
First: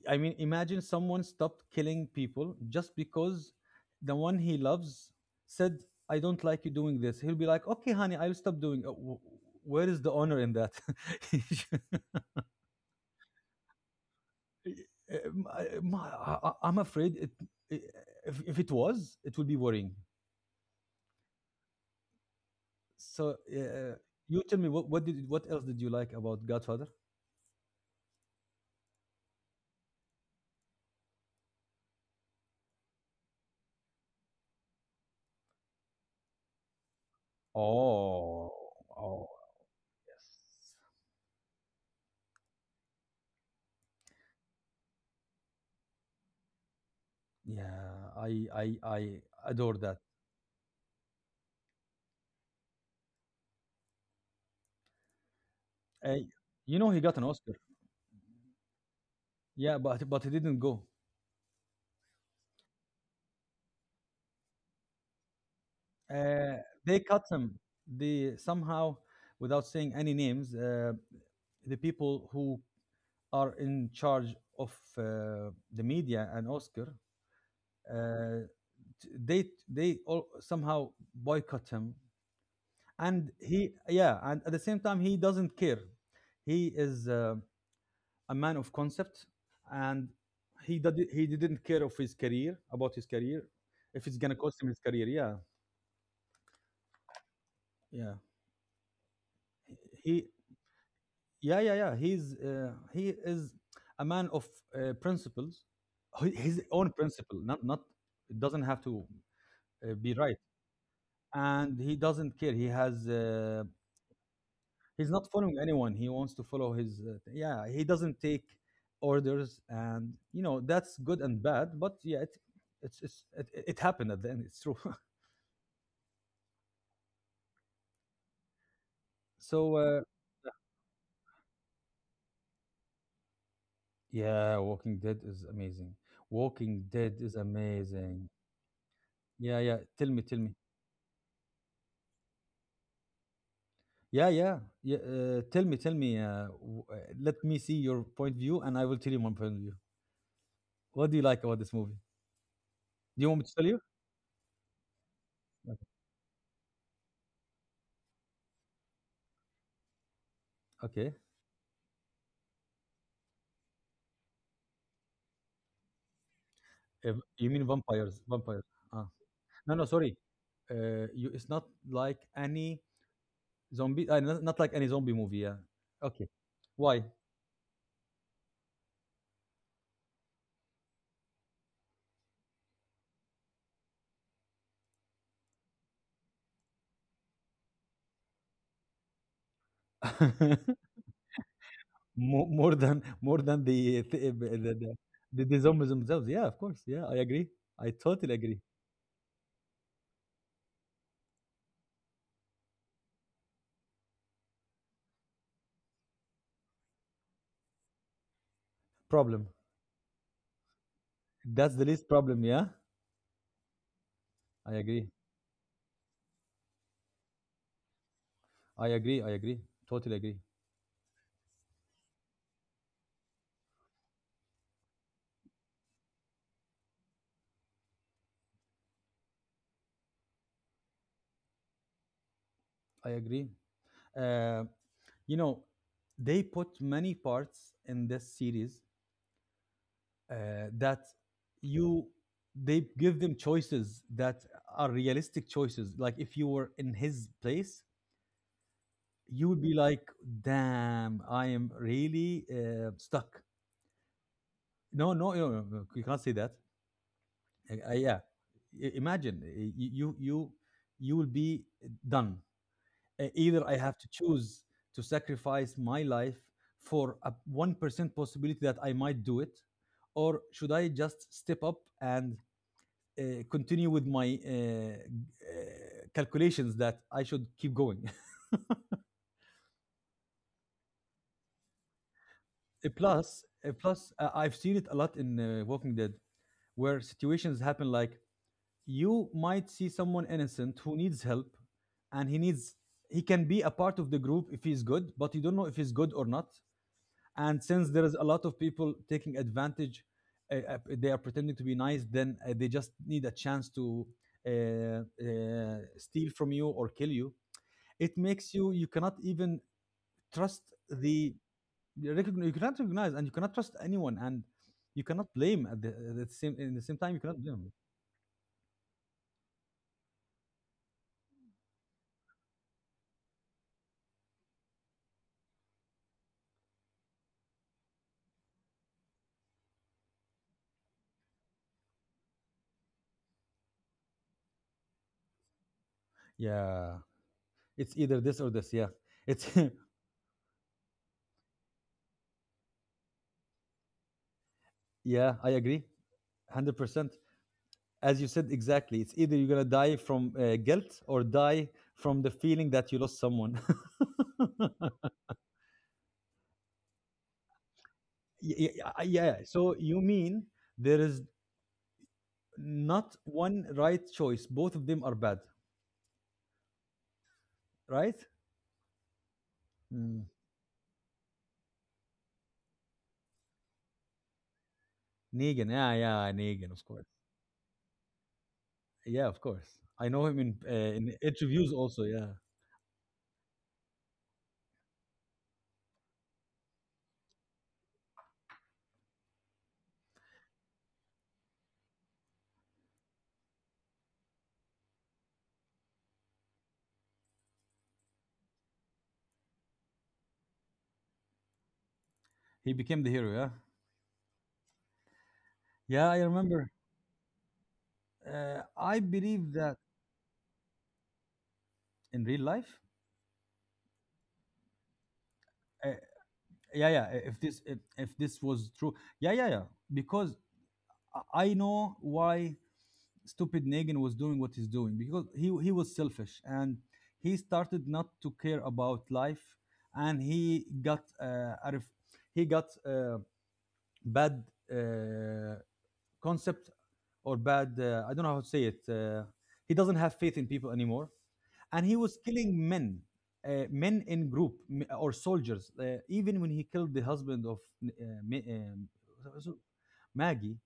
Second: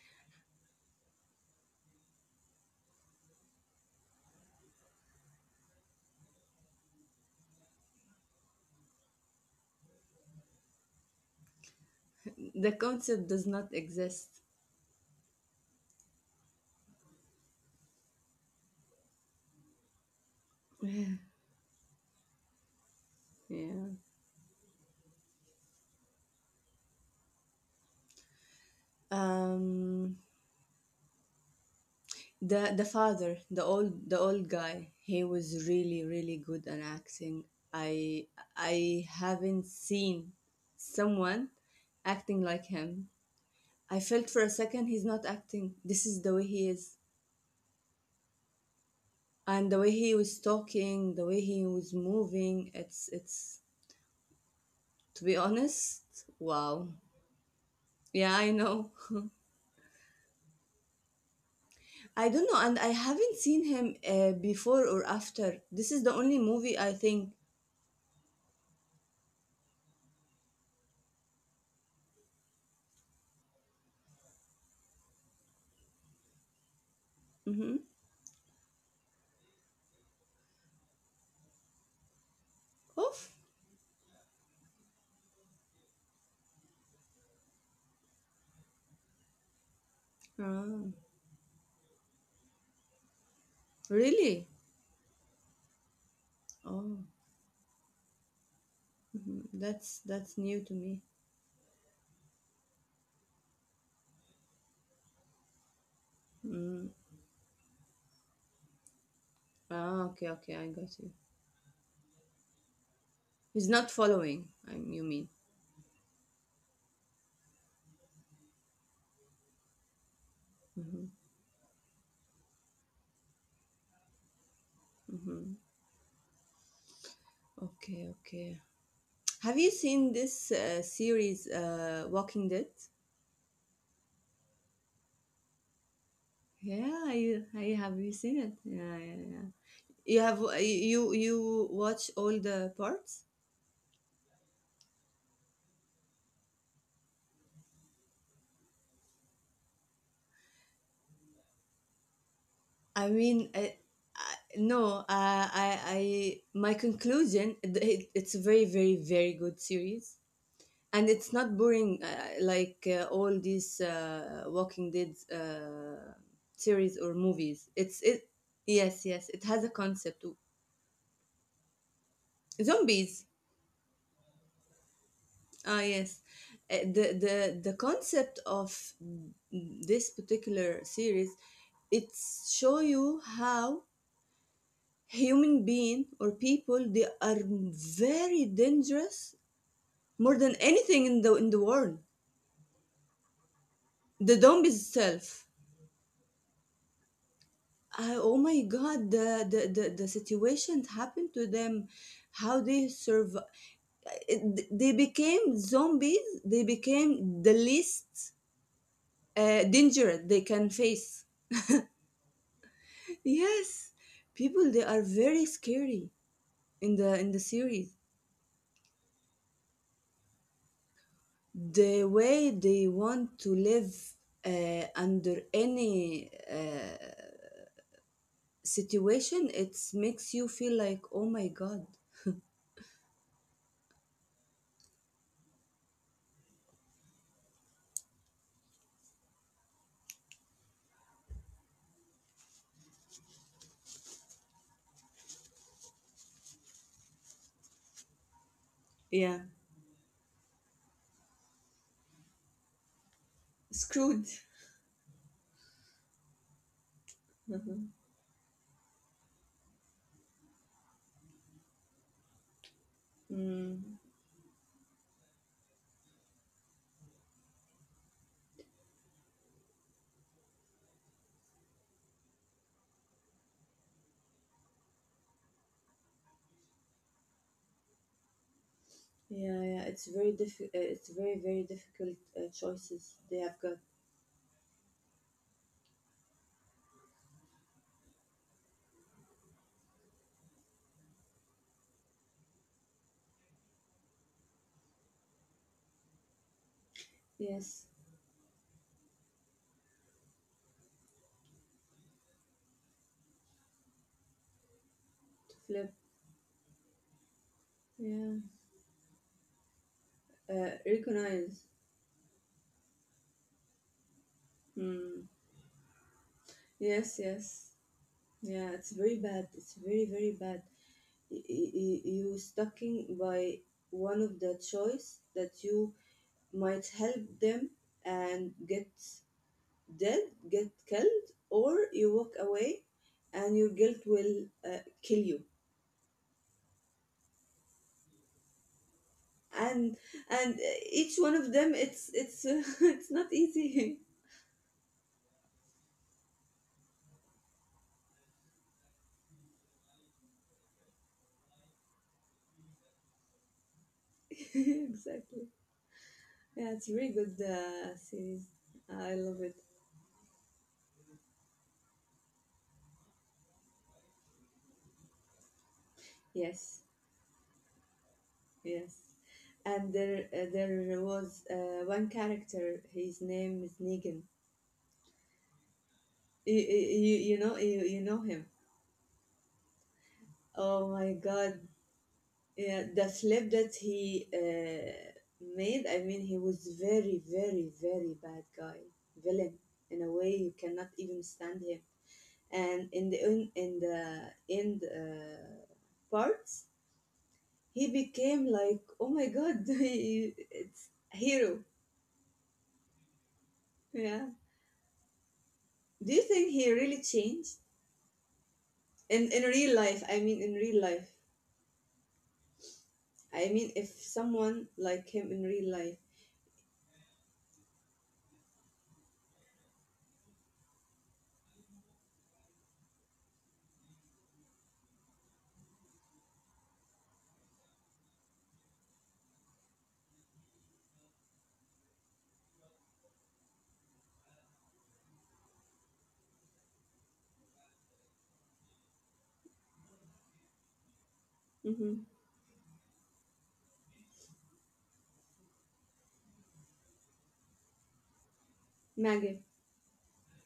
[SPEAKER 1] I mean, imagine someone stopped killing people just because the one he loves said, I don't like you doing this. He'll be like, okay, honey, I'll stop doing it." Wh- Where is the honor in that? (laughs)
[SPEAKER 2] The concept does not exist.
[SPEAKER 1] I'm afraid it, i- if it was, it would be worrying.
[SPEAKER 2] (laughs)
[SPEAKER 1] So
[SPEAKER 2] Yeah.
[SPEAKER 1] you tell me, what else did you like about Godfather?
[SPEAKER 2] Um the father, the old, guy, he was really really good at acting. I
[SPEAKER 1] Oh,
[SPEAKER 2] I
[SPEAKER 1] oh,
[SPEAKER 2] haven't seen
[SPEAKER 1] yes.
[SPEAKER 2] someone acting like him. I felt for a second he's not acting. This is the way he is.
[SPEAKER 1] Yeah, I adore
[SPEAKER 2] And the
[SPEAKER 1] that.
[SPEAKER 2] way he was talking, the way he was moving, it's to be honest,
[SPEAKER 1] I, you know, he
[SPEAKER 2] wow.
[SPEAKER 1] got an Oscar.
[SPEAKER 2] Yeah, I know. (laughs)
[SPEAKER 1] Yeah, but he didn't go.
[SPEAKER 2] I don't know, and I haven't seen him before or after. This is the only
[SPEAKER 1] Uh,
[SPEAKER 2] movie
[SPEAKER 1] they
[SPEAKER 2] I
[SPEAKER 1] cut
[SPEAKER 2] think.
[SPEAKER 1] him. They somehow, without saying any names, the people who are in charge of the media and Oscar,
[SPEAKER 2] Mm-hmm.
[SPEAKER 1] uh, t- they they all somehow boycott him. And
[SPEAKER 2] Of?
[SPEAKER 1] he, yeah, and at the same time, he doesn't care. He is a man of concept, and
[SPEAKER 2] Ah,
[SPEAKER 1] he didn't care of his career about his career, if it's gonna
[SPEAKER 2] really?
[SPEAKER 1] cost him his career. Yeah,
[SPEAKER 2] Oh,
[SPEAKER 1] yeah.
[SPEAKER 2] mhm. that's
[SPEAKER 1] He
[SPEAKER 2] that's new to me.
[SPEAKER 1] yeah he is a man of principles. His own
[SPEAKER 2] Mm.
[SPEAKER 1] principle, not not, it doesn't have to
[SPEAKER 2] Ah,
[SPEAKER 1] be
[SPEAKER 2] okay,
[SPEAKER 1] right,
[SPEAKER 2] okay, I got you.
[SPEAKER 1] and he doesn't care.
[SPEAKER 2] He's not following, I you
[SPEAKER 1] He's not
[SPEAKER 2] mean?
[SPEAKER 1] following anyone. He wants to follow his yeah, he doesn't take orders, and you know, that's
[SPEAKER 2] Mm-hmm.
[SPEAKER 1] good and bad, but yeah, it it happened at the end. It's true. (laughs)
[SPEAKER 2] Mm-hmm. Okay, okay. Have
[SPEAKER 1] So
[SPEAKER 2] you seen this series, Walking Dead?
[SPEAKER 1] yeah, Walking Dead is amazing. Walking
[SPEAKER 2] Yeah,
[SPEAKER 1] Dead is
[SPEAKER 2] I have, you
[SPEAKER 1] amazing.
[SPEAKER 2] seen it? Yeah, yeah, yeah.
[SPEAKER 1] Yeah, yeah, tell me, tell me.
[SPEAKER 2] You you watch all the parts?
[SPEAKER 1] Yeah, yeah. Yeah. Tell me, tell me. Let me see your point of view, and I will tell you my point of view. What do you like about this movie?
[SPEAKER 2] I
[SPEAKER 1] Do you want me to
[SPEAKER 2] mean,
[SPEAKER 1] tell you?
[SPEAKER 2] I, no,
[SPEAKER 1] Okay.
[SPEAKER 2] I, my conclusion, it's a very, very, very good series,
[SPEAKER 1] Okay.
[SPEAKER 2] and it's not boring, like all these Walking Dead series or
[SPEAKER 1] You mean
[SPEAKER 2] movies.
[SPEAKER 1] vampires? Vampires. Ah.
[SPEAKER 2] Yes, yes, it has
[SPEAKER 1] No,
[SPEAKER 2] a
[SPEAKER 1] no. Sorry.
[SPEAKER 2] concept.
[SPEAKER 1] You. It's not like any
[SPEAKER 2] Zombies,
[SPEAKER 1] zombie. Not like any zombie movie. Yeah.
[SPEAKER 2] ah,
[SPEAKER 1] Okay.
[SPEAKER 2] yes.
[SPEAKER 1] Why?
[SPEAKER 2] The concept of this particular series, it's show you how human being or people they are very dangerous, more than
[SPEAKER 1] (laughs)
[SPEAKER 2] anything in the world,
[SPEAKER 1] More, more than
[SPEAKER 2] the zombies
[SPEAKER 1] the
[SPEAKER 2] itself.
[SPEAKER 1] the zombies themselves. Yeah, of course. Yeah, I agree. I
[SPEAKER 2] I,
[SPEAKER 1] totally
[SPEAKER 2] oh
[SPEAKER 1] agree.
[SPEAKER 2] my god, the situation happened to them, how they survive? They became zombies, they became the least
[SPEAKER 1] Problem.
[SPEAKER 2] danger they can face.
[SPEAKER 1] That's the least problem. Yeah,
[SPEAKER 2] Yes, people
[SPEAKER 1] I
[SPEAKER 2] they are
[SPEAKER 1] agree.
[SPEAKER 2] very scary in the series,
[SPEAKER 1] I agree. I agree. Totally agree.
[SPEAKER 2] the way they want to live under any situation. It makes you feel like, oh my god.
[SPEAKER 1] I agree. Uh, you know, they put many parts in this series that you they give them choices that are realistic choices. Like if you were in his place, you
[SPEAKER 2] Yeah,
[SPEAKER 1] would be like, "Damn, I am really stuck."
[SPEAKER 2] screwed.
[SPEAKER 1] No, no, no, no, no, you can't say that.
[SPEAKER 2] (laughs)
[SPEAKER 1] Yeah, imagine you you you will be done. Either I have to
[SPEAKER 2] Mm.
[SPEAKER 1] choose to sacrifice my life for a 1% possibility that I might do it, or should I just step up and uh, continue with my uh, calculations that I should keep going? (laughs)
[SPEAKER 2] Yeah, yeah, it's very difficult, it's very very difficult choices
[SPEAKER 1] Plus,
[SPEAKER 2] they have got.
[SPEAKER 1] plus I've seen it a lot in Walking Dead, where situations happen like you might see someone innocent who needs help, and he needs he can be a part of the group if he's good, but you don't know if he's good or not, and since
[SPEAKER 2] Yes.
[SPEAKER 1] there is a lot of people taking advantage, they are pretending to be nice, then they just need a chance to uh,
[SPEAKER 2] To flip.
[SPEAKER 1] steal from you or kill you. It
[SPEAKER 2] Yeah.
[SPEAKER 1] makes you you cannot even trust the
[SPEAKER 2] Recognize.
[SPEAKER 1] you you cannot recognize and you cannot trust anyone, and you cannot
[SPEAKER 2] Mm.
[SPEAKER 1] blame at at the same in the same time, you
[SPEAKER 2] Yes,
[SPEAKER 1] cannot
[SPEAKER 2] yes.
[SPEAKER 1] blame.
[SPEAKER 2] Yeah, it's very bad, it's very very bad. You sticking by one of the choice that you might help them and get dead, get killed, or you walk away and your guilt will kill you.
[SPEAKER 1] Yeah, it's either this or this. Yeah, it's (laughs)
[SPEAKER 2] and and each one of them, it's, (laughs) it's not easy.
[SPEAKER 1] yeah, I agree. 100%. As you said exactly, it's either you're going to die from guilt or die from the feeling that you lost someone. (laughs)
[SPEAKER 2] (laughs) Exactly. Yeah, it's a really good series. I
[SPEAKER 1] Yeah, yeah.
[SPEAKER 2] love it.
[SPEAKER 1] So you mean there is not one right choice, both of them are bad,
[SPEAKER 2] Yes,
[SPEAKER 1] right?
[SPEAKER 2] yes. And
[SPEAKER 1] Mm.
[SPEAKER 2] there, there was one character, his name is Negan.
[SPEAKER 1] Negan, yeah, yeah, Negan, of course.
[SPEAKER 2] You, you know him?
[SPEAKER 1] Yeah, of course, I know him
[SPEAKER 2] Oh
[SPEAKER 1] in
[SPEAKER 2] my god,
[SPEAKER 1] interviews also, yeah.
[SPEAKER 2] yeah. The slip that he made, I mean, he was very very very bad guy, villain, in a way you cannot even stand him. And in in the end, parts, he became like, oh my god, (laughs) it's a hero.
[SPEAKER 1] He became the hero, yeah.
[SPEAKER 2] Yeah,
[SPEAKER 1] Yeah,
[SPEAKER 2] do
[SPEAKER 1] I
[SPEAKER 2] you think
[SPEAKER 1] remember.
[SPEAKER 2] he really changed?
[SPEAKER 1] I
[SPEAKER 2] In
[SPEAKER 1] believe that
[SPEAKER 2] real life, I mean, in real life.
[SPEAKER 1] in real life.
[SPEAKER 2] I mean, if someone like him in
[SPEAKER 1] uh,
[SPEAKER 2] real life.
[SPEAKER 1] yeah, yeah, if this was true, yeah, yeah, yeah, because I know why stupid Negan was doing what he's doing, because he was selfish and he started not to care about life, and he got he got uh, bad uh, concept or bad, I don't know how to say it. He doesn't have faith in people anymore, and he was
[SPEAKER 2] Mm-hmm.
[SPEAKER 1] killing men, men in group, or soldiers, even when he killed the husband of uh, Ma- um,
[SPEAKER 2] Maggie.
[SPEAKER 1] Maggie.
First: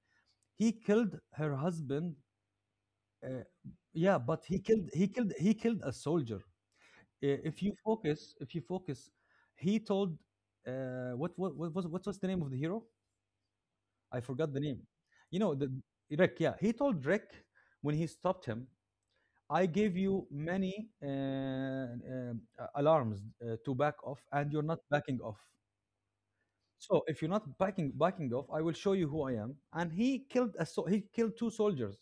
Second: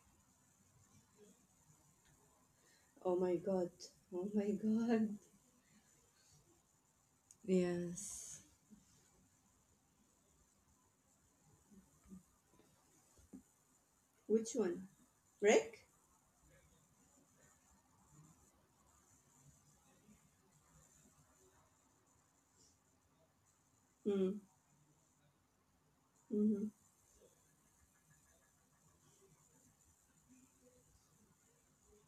[SPEAKER 1] He killed her husband.
[SPEAKER 2] Oh my
[SPEAKER 1] Uh,
[SPEAKER 2] god.
[SPEAKER 1] yeah,
[SPEAKER 2] Oh
[SPEAKER 1] but
[SPEAKER 2] my
[SPEAKER 1] he killed
[SPEAKER 2] god.
[SPEAKER 1] a soldier.
[SPEAKER 2] Yes.
[SPEAKER 1] If you focus, he told what was the name of the hero? I
[SPEAKER 2] Which
[SPEAKER 1] forgot the name.
[SPEAKER 2] one?
[SPEAKER 1] You know the
[SPEAKER 2] Rick?
[SPEAKER 1] Rick. Yeah, he told Rick when he stopped him. I gave you many alarms to back off,
[SPEAKER 2] Mm.
[SPEAKER 1] and you're not backing off.
[SPEAKER 2] Mm-hmm.
[SPEAKER 1] So if you're not backing off, I will show you who I am. And he killed a so he killed two soldiers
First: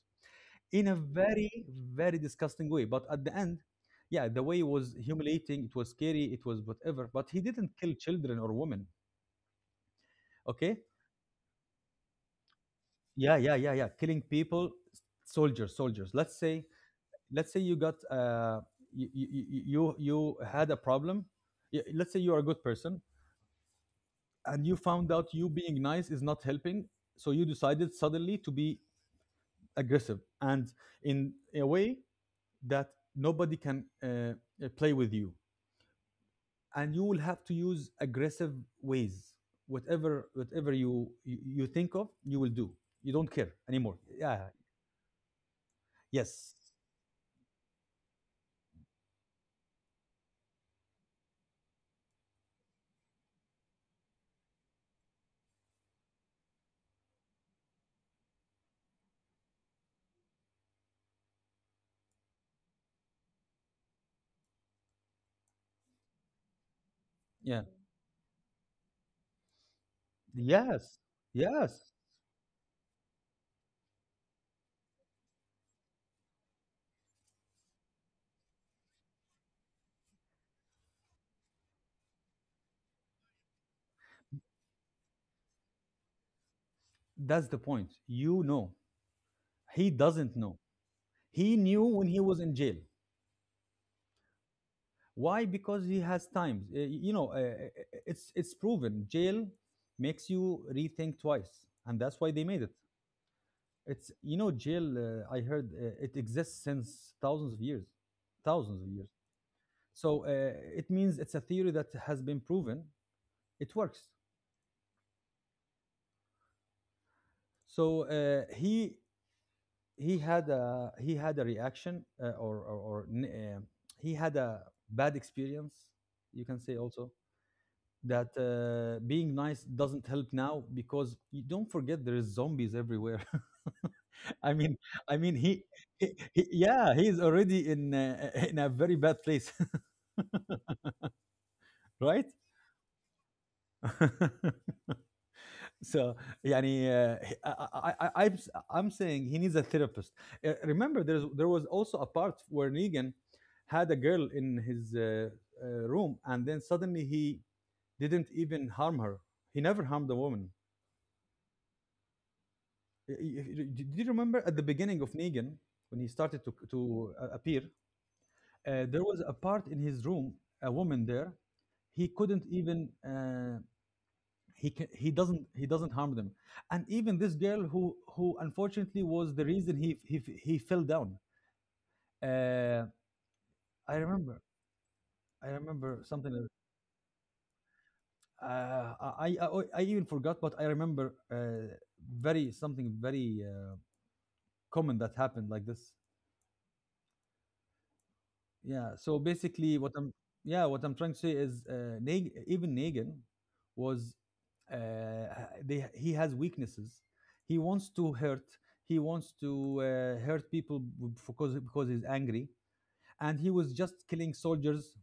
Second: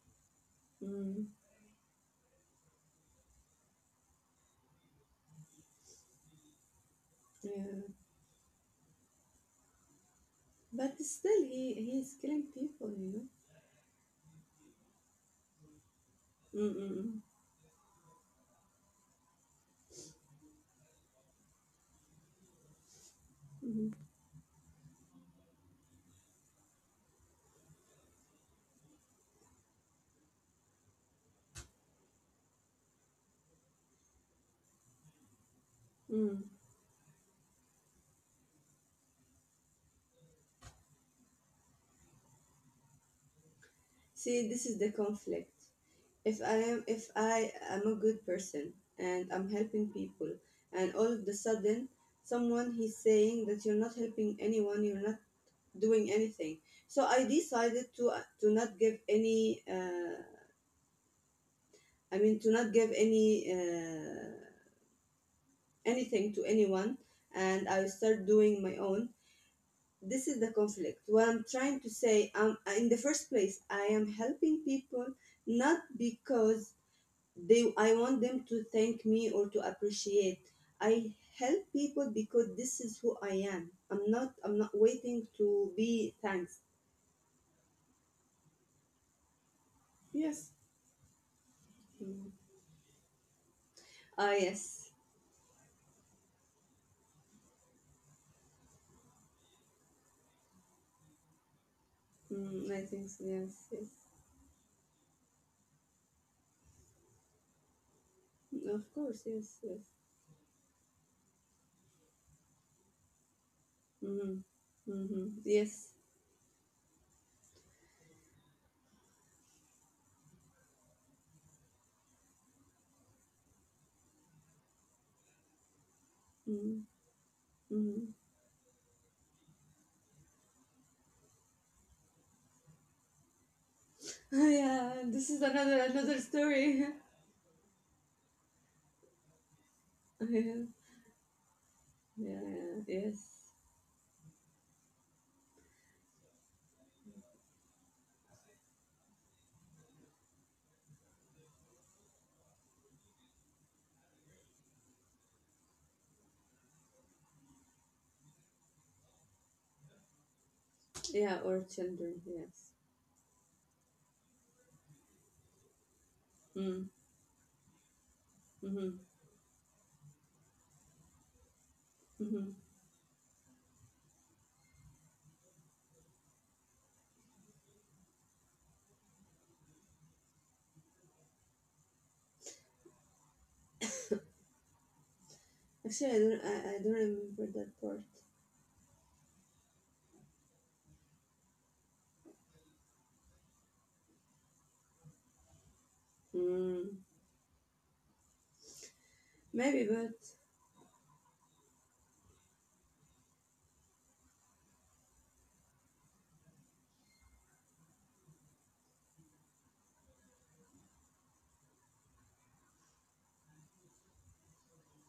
[SPEAKER 1] in a
[SPEAKER 2] Mm.
[SPEAKER 1] very disgusting way, but at the end, yeah, the way was humiliating, it was scary, it was whatever, but he didn't
[SPEAKER 2] Yeah.
[SPEAKER 1] kill children or women, okay.
[SPEAKER 2] But still, he's killing people, you know.
[SPEAKER 1] Yeah, yeah, yeah, yeah, killing people, soldiers, soldiers, let's say.
[SPEAKER 2] Mm-mm.
[SPEAKER 1] Let's say you got you had a problem. Let's say you are a good person,
[SPEAKER 2] Mm-hmm.
[SPEAKER 1] and you found out you being nice is not helping, so you decided suddenly to be aggressive and in a way that nobody can play with you,
[SPEAKER 2] Mm.
[SPEAKER 1] and you will have to use aggressive ways. Whatever you think of, you will do. You don't care anymore,
[SPEAKER 2] See,
[SPEAKER 1] yeah.
[SPEAKER 2] this is the conflict. if I
[SPEAKER 1] Yes.
[SPEAKER 2] am if I am a good person and I'm helping people, and all of the sudden someone he's saying that you're not helping anyone, you're not doing anything. So I decided to not give any I mean to not give any anything to anyone. And
[SPEAKER 1] Yeah.
[SPEAKER 2] I start doing my own. This is the conflict
[SPEAKER 1] Yes,
[SPEAKER 2] what I'm trying to
[SPEAKER 1] yes,
[SPEAKER 2] say. In the first place I am helping people. Not because they I want them to thank me or to appreciate. I help people because this is who I am. I'm not waiting to be thanks.
[SPEAKER 1] that's the point, you know. He doesn't
[SPEAKER 2] Yes.
[SPEAKER 1] know. He knew when he
[SPEAKER 2] Mm.
[SPEAKER 1] was in jail.
[SPEAKER 2] Ah, yes.
[SPEAKER 1] Why? Because he has times. It's proven jail makes you rethink twice, and that's why they made
[SPEAKER 2] Mm,
[SPEAKER 1] it.
[SPEAKER 2] I think so. Yes, yes.
[SPEAKER 1] It's, you know, jail, I heard it exists since thousands of years,
[SPEAKER 2] Mm,
[SPEAKER 1] thousands
[SPEAKER 2] of
[SPEAKER 1] of years.
[SPEAKER 2] course. Yes, yes.
[SPEAKER 1] So it means it's a theory that has been proven. It works.
[SPEAKER 2] Mm-hmm. Mm-hmm. Yes.
[SPEAKER 1] So he he had a reaction, uh, he had a bad experience. You can
[SPEAKER 2] Mm-hmm.
[SPEAKER 1] say also
[SPEAKER 2] Mm-hmm.
[SPEAKER 1] that being nice doesn't help now, because you don't forget, there is zombies everywhere.
[SPEAKER 2] (laughs)
[SPEAKER 1] (laughs) I mean,
[SPEAKER 2] Yeah,
[SPEAKER 1] I
[SPEAKER 2] this is
[SPEAKER 1] mean he,
[SPEAKER 2] another
[SPEAKER 1] he,
[SPEAKER 2] story. (laughs) Yeah.
[SPEAKER 1] yeah, he's already in (laughs) in a very bad place,
[SPEAKER 2] Yeah.
[SPEAKER 1] (laughs) right?
[SPEAKER 2] Yeah. Yes.
[SPEAKER 1] (laughs) So, يعني, I'm saying he needs a therapist. Remember, there was also a part where Negan had a girl in his room, and then suddenly he didn't even harm her. He never harmed a woman.
[SPEAKER 2] Yeah, or children. Yes.
[SPEAKER 1] Y- y- y- Did you remember at the beginning of Negan when he started to appear?
[SPEAKER 2] Mm-hmm.
[SPEAKER 1] There was a part in his room, a woman there. He
[SPEAKER 2] Mm-hmm.
[SPEAKER 1] couldn't even he can, he doesn't harm them, and even this girl who unfortunately was the reason he fell down. uh I remember, i remember
[SPEAKER 2] Actually, I
[SPEAKER 1] something
[SPEAKER 2] don't.
[SPEAKER 1] that-
[SPEAKER 2] I don't remember that part.
[SPEAKER 1] I even forgot, but I remember uh very something very common that happened like this.
[SPEAKER 2] Mm.
[SPEAKER 1] Yeah. So basically,
[SPEAKER 2] Maybe,
[SPEAKER 1] what
[SPEAKER 2] but
[SPEAKER 1] I'm yeah, what I'm trying to say is, even Negan was uh, ha- they he has weaknesses. He wants to hurt. He wants to hurt people because he's angry, and he was just killing soldiers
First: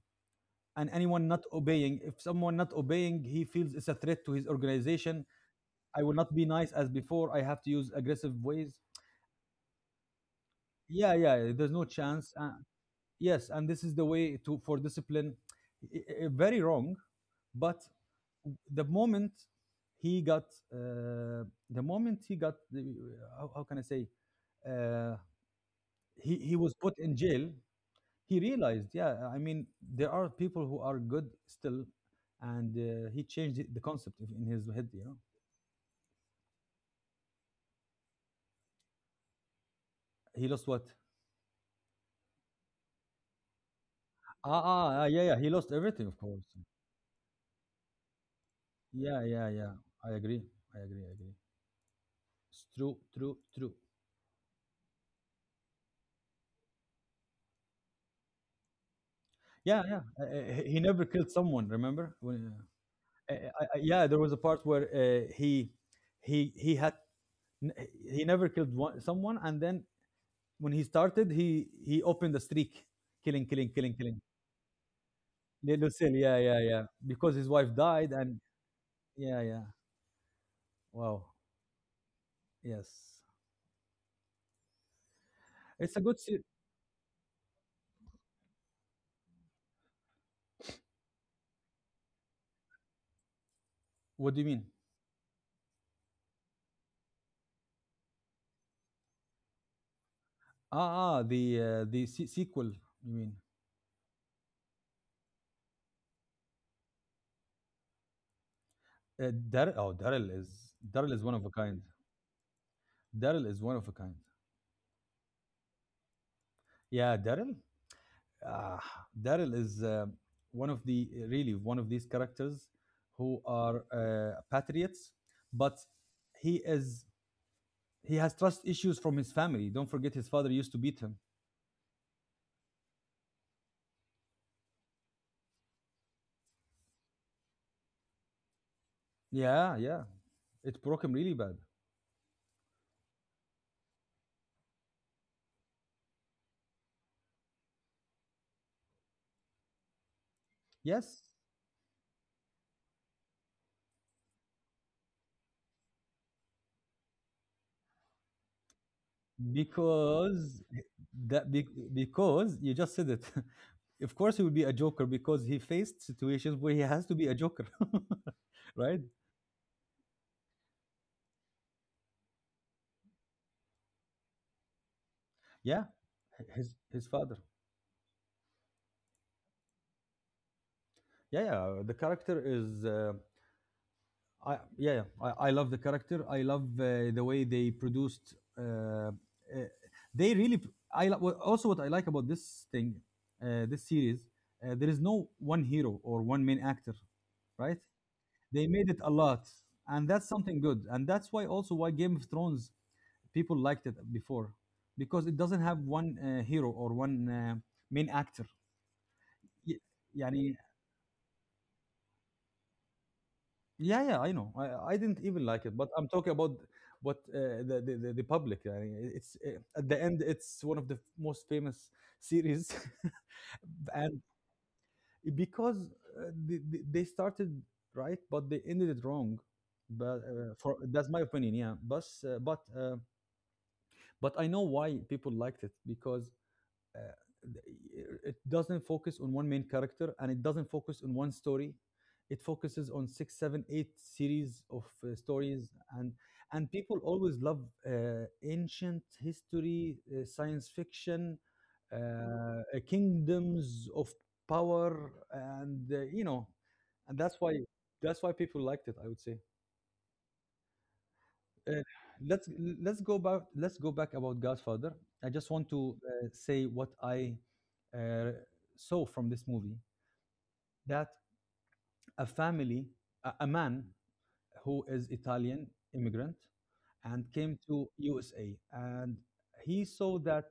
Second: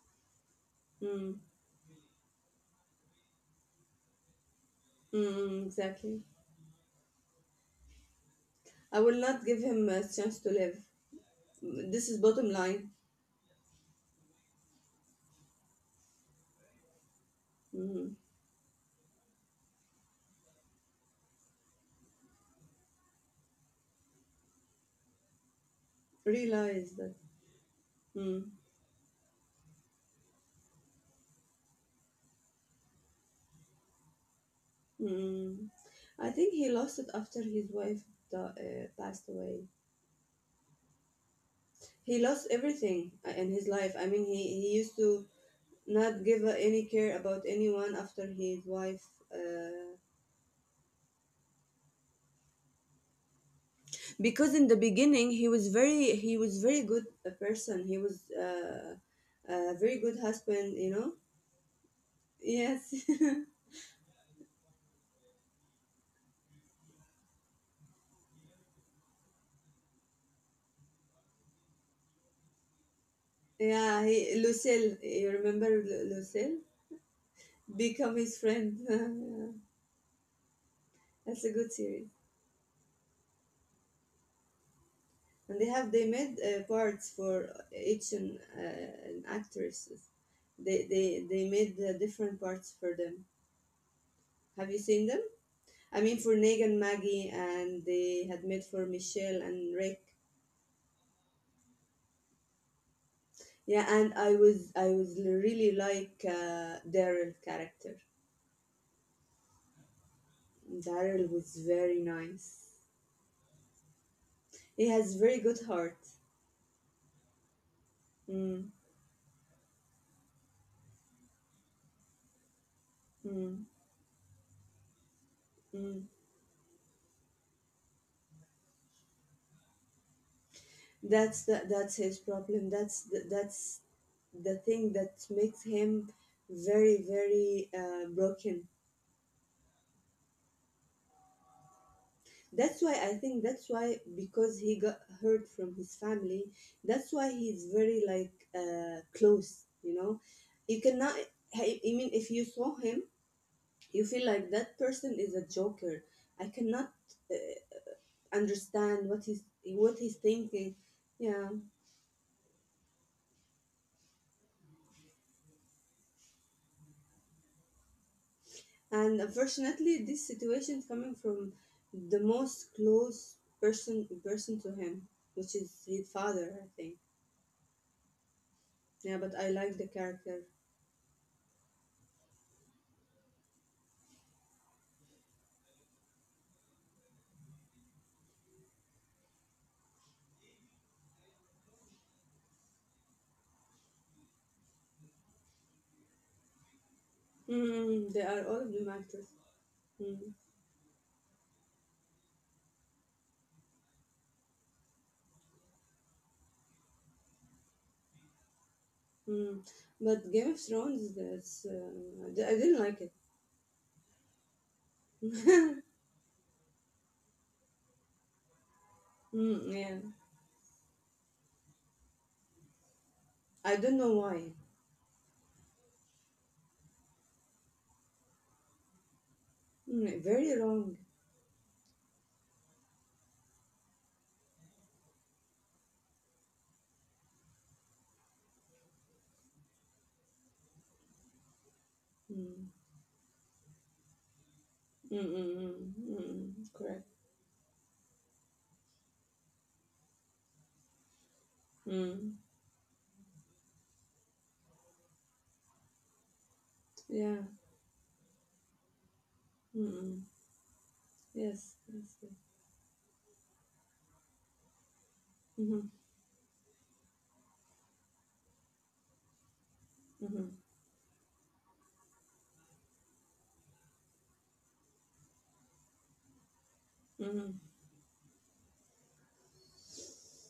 [SPEAKER 1] and anyone
[SPEAKER 2] mm.
[SPEAKER 1] not obeying. If someone not obeying, he feels it's a threat to his organization.
[SPEAKER 2] Mm,
[SPEAKER 1] I will
[SPEAKER 2] exactly.
[SPEAKER 1] not be nice as before. I have to use aggressive ways.
[SPEAKER 2] I will not give him a chance to live.
[SPEAKER 1] Yeah, yeah. There's no
[SPEAKER 2] This is
[SPEAKER 1] chance.
[SPEAKER 2] bottom line.
[SPEAKER 1] Yes, and this is the way to for discipline. Very wrong, but
[SPEAKER 2] Mm.
[SPEAKER 1] the moment he got, uh, the moment he got, the- how can I say, uh, he was
[SPEAKER 2] Realize
[SPEAKER 1] put
[SPEAKER 2] that.
[SPEAKER 1] in jail.
[SPEAKER 2] Mm.
[SPEAKER 1] He realized, yeah, I mean, there are people who are good still, and he changed the concept in his head. You know,
[SPEAKER 2] Mm. I think he lost it after his wife passed away.
[SPEAKER 1] he lost what?
[SPEAKER 2] He lost everything in his life. I mean, he,
[SPEAKER 1] Ah,
[SPEAKER 2] he used
[SPEAKER 1] ah, ah, yeah,
[SPEAKER 2] to
[SPEAKER 1] yeah. He lost everything, of
[SPEAKER 2] not give
[SPEAKER 1] course.
[SPEAKER 2] any care about anyone after his wife
[SPEAKER 1] Yeah, yeah, yeah.
[SPEAKER 2] uh,
[SPEAKER 1] I agree. I agree. I agree. It's true, true, true.
[SPEAKER 2] because in the beginning he was very good a person. He was a
[SPEAKER 1] Yeah,
[SPEAKER 2] very
[SPEAKER 1] yeah.
[SPEAKER 2] good husband,
[SPEAKER 1] He
[SPEAKER 2] you
[SPEAKER 1] never
[SPEAKER 2] know.
[SPEAKER 1] killed someone. Remember? When,
[SPEAKER 2] Yes.
[SPEAKER 1] yeah, there was a part where he he had n- he never killed one, someone, and then when he started, he opened the streak, killing,
[SPEAKER 2] (laughs)
[SPEAKER 1] killing, killing,
[SPEAKER 2] Yeah, he
[SPEAKER 1] killing.
[SPEAKER 2] Lucille. You remember
[SPEAKER 1] Yeah,
[SPEAKER 2] Lu-
[SPEAKER 1] Lucille, yeah,
[SPEAKER 2] lucille
[SPEAKER 1] yeah, yeah. Because his wife died,
[SPEAKER 2] become his
[SPEAKER 1] and
[SPEAKER 2] friend. (laughs)
[SPEAKER 1] yeah,
[SPEAKER 2] Yeah.
[SPEAKER 1] yeah. Wow.
[SPEAKER 2] That's a good series,
[SPEAKER 1] Yes,
[SPEAKER 2] and they have
[SPEAKER 1] it's a
[SPEAKER 2] they
[SPEAKER 1] good.
[SPEAKER 2] made parts for each and actresses. They made different parts for them.
[SPEAKER 1] What do you mean?
[SPEAKER 2] Have you seen them? I mean for Negan, Maggie, and they had made for Michelle and Rick.
[SPEAKER 1] Ah, ah, the sequel. You mean?
[SPEAKER 2] Yeah, and I was really like Daryl character.
[SPEAKER 1] Uh, Daryl? Oh, Daryl is
[SPEAKER 2] Daryl
[SPEAKER 1] one of a
[SPEAKER 2] was
[SPEAKER 1] kind.
[SPEAKER 2] very nice.
[SPEAKER 1] Daryl is one of a kind.
[SPEAKER 2] He has very good heart.
[SPEAKER 1] Yeah, Daryl.
[SPEAKER 2] Mm.
[SPEAKER 1] uh, Daryl is one of the really one of these characters who
[SPEAKER 2] Mm.
[SPEAKER 1] are patriots, but
[SPEAKER 2] Mm.
[SPEAKER 1] he is he has trust issues from his family. Don't forget his father used to beat him.
[SPEAKER 2] That's his problem. That's the thing that makes him very very broken.
[SPEAKER 1] Yeah, yeah, it broke him really bad.
[SPEAKER 2] That's why I think that's why, because he got hurt from his family. That's why he's very like close. You know, you cannot.
[SPEAKER 1] Yes,
[SPEAKER 2] I mean, if you saw him, you feel like that person is a joker. I cannot uh, understand what he's
[SPEAKER 1] because
[SPEAKER 2] thinking. Yeah,
[SPEAKER 1] that be, because you just said it. (laughs) Of course, he will be a joker because he faced situations where he has to be a joker, (laughs) right?
[SPEAKER 2] and unfortunately, this situation is coming from the most close person to him, which is
[SPEAKER 1] Yeah,
[SPEAKER 2] his father, I think.
[SPEAKER 1] his father.
[SPEAKER 2] Yeah, but I like the character.
[SPEAKER 1] Yeah, yeah. The character is. Yeah, yeah. I love the character. I love the way they produced. They really. Also what I like about this thing, this series. There is no one hero or one main actor, right?
[SPEAKER 2] Mm, they are all
[SPEAKER 1] They
[SPEAKER 2] of
[SPEAKER 1] made
[SPEAKER 2] them
[SPEAKER 1] it a
[SPEAKER 2] actors.
[SPEAKER 1] lot, and that's
[SPEAKER 2] Mm.
[SPEAKER 1] something good. And that's why also why Game of Thrones people liked it before, because it doesn't have one hero or one main actor.
[SPEAKER 2] Mm.
[SPEAKER 1] Yeah,
[SPEAKER 2] But Game of Thrones, I didn't like it.
[SPEAKER 1] yeah, yeah, I know. I didn't even like it, but I'm talking about what the, the the public. Yeah, I mean, it's
[SPEAKER 2] Mm,
[SPEAKER 1] at
[SPEAKER 2] yeah,
[SPEAKER 1] the end, it's one of the most famous series,
[SPEAKER 2] I don't
[SPEAKER 1] (laughs)
[SPEAKER 2] know
[SPEAKER 1] and
[SPEAKER 2] why.
[SPEAKER 1] because they started right, but they ended it wrong.
[SPEAKER 2] Mm,
[SPEAKER 1] But
[SPEAKER 2] very
[SPEAKER 1] for
[SPEAKER 2] wrong.
[SPEAKER 1] that's my opinion, yeah. But I know why people liked it, because uh, it doesn't focus on one main character, and it doesn't focus on one story. It
[SPEAKER 2] Mm.
[SPEAKER 1] focuses on 6 7 8 series of stories.
[SPEAKER 2] Mm-mm,
[SPEAKER 1] And
[SPEAKER 2] mm-mm,
[SPEAKER 1] people
[SPEAKER 2] correct.
[SPEAKER 1] always love uh, ancient history, science fiction,
[SPEAKER 2] Mm,
[SPEAKER 1] kingdoms of power, and you know. And
[SPEAKER 2] yeah.
[SPEAKER 1] that's why people liked it, I would say.
[SPEAKER 2] Mm-mm. Yes.
[SPEAKER 1] Uh,
[SPEAKER 2] Yes. Yes.
[SPEAKER 1] let's let's go back about Godfather. I just want
[SPEAKER 2] Mm-hmm.
[SPEAKER 1] to say what I uh, saw from this movie,
[SPEAKER 2] Mm-hmm.
[SPEAKER 1] that a family, a man who is Italian immigrant and came
[SPEAKER 2] Mm-hmm.
[SPEAKER 1] to USA, and he saw that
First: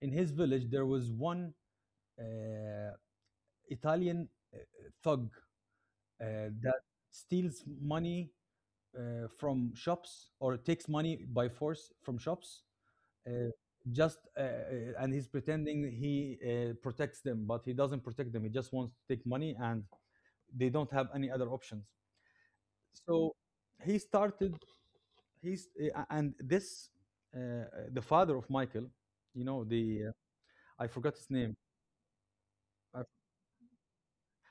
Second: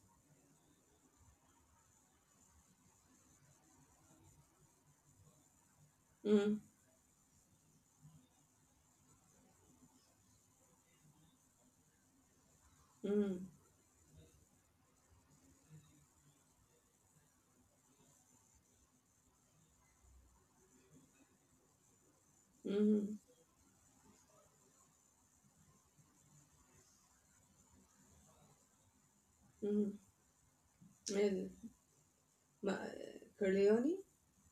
[SPEAKER 1] in his village there was one uh, Italian thug, uh,
[SPEAKER 2] Mm-hmm.
[SPEAKER 1] that steals money, from shops, or takes money by force from shops.
[SPEAKER 2] Mm-hmm.
[SPEAKER 1] Uh, just And he's pretending he protects them, but he doesn't protect them. He just wants to take money, and they don't have any other options.
[SPEAKER 2] Mm-hmm.
[SPEAKER 1] So he started. He's and this uh, uh, the father of Michael. You know
[SPEAKER 2] Mm-hmm.
[SPEAKER 1] the I forgot his
[SPEAKER 2] Yes.
[SPEAKER 1] name.
[SPEAKER 2] Ma
[SPEAKER 1] Uh,
[SPEAKER 2] Corleone?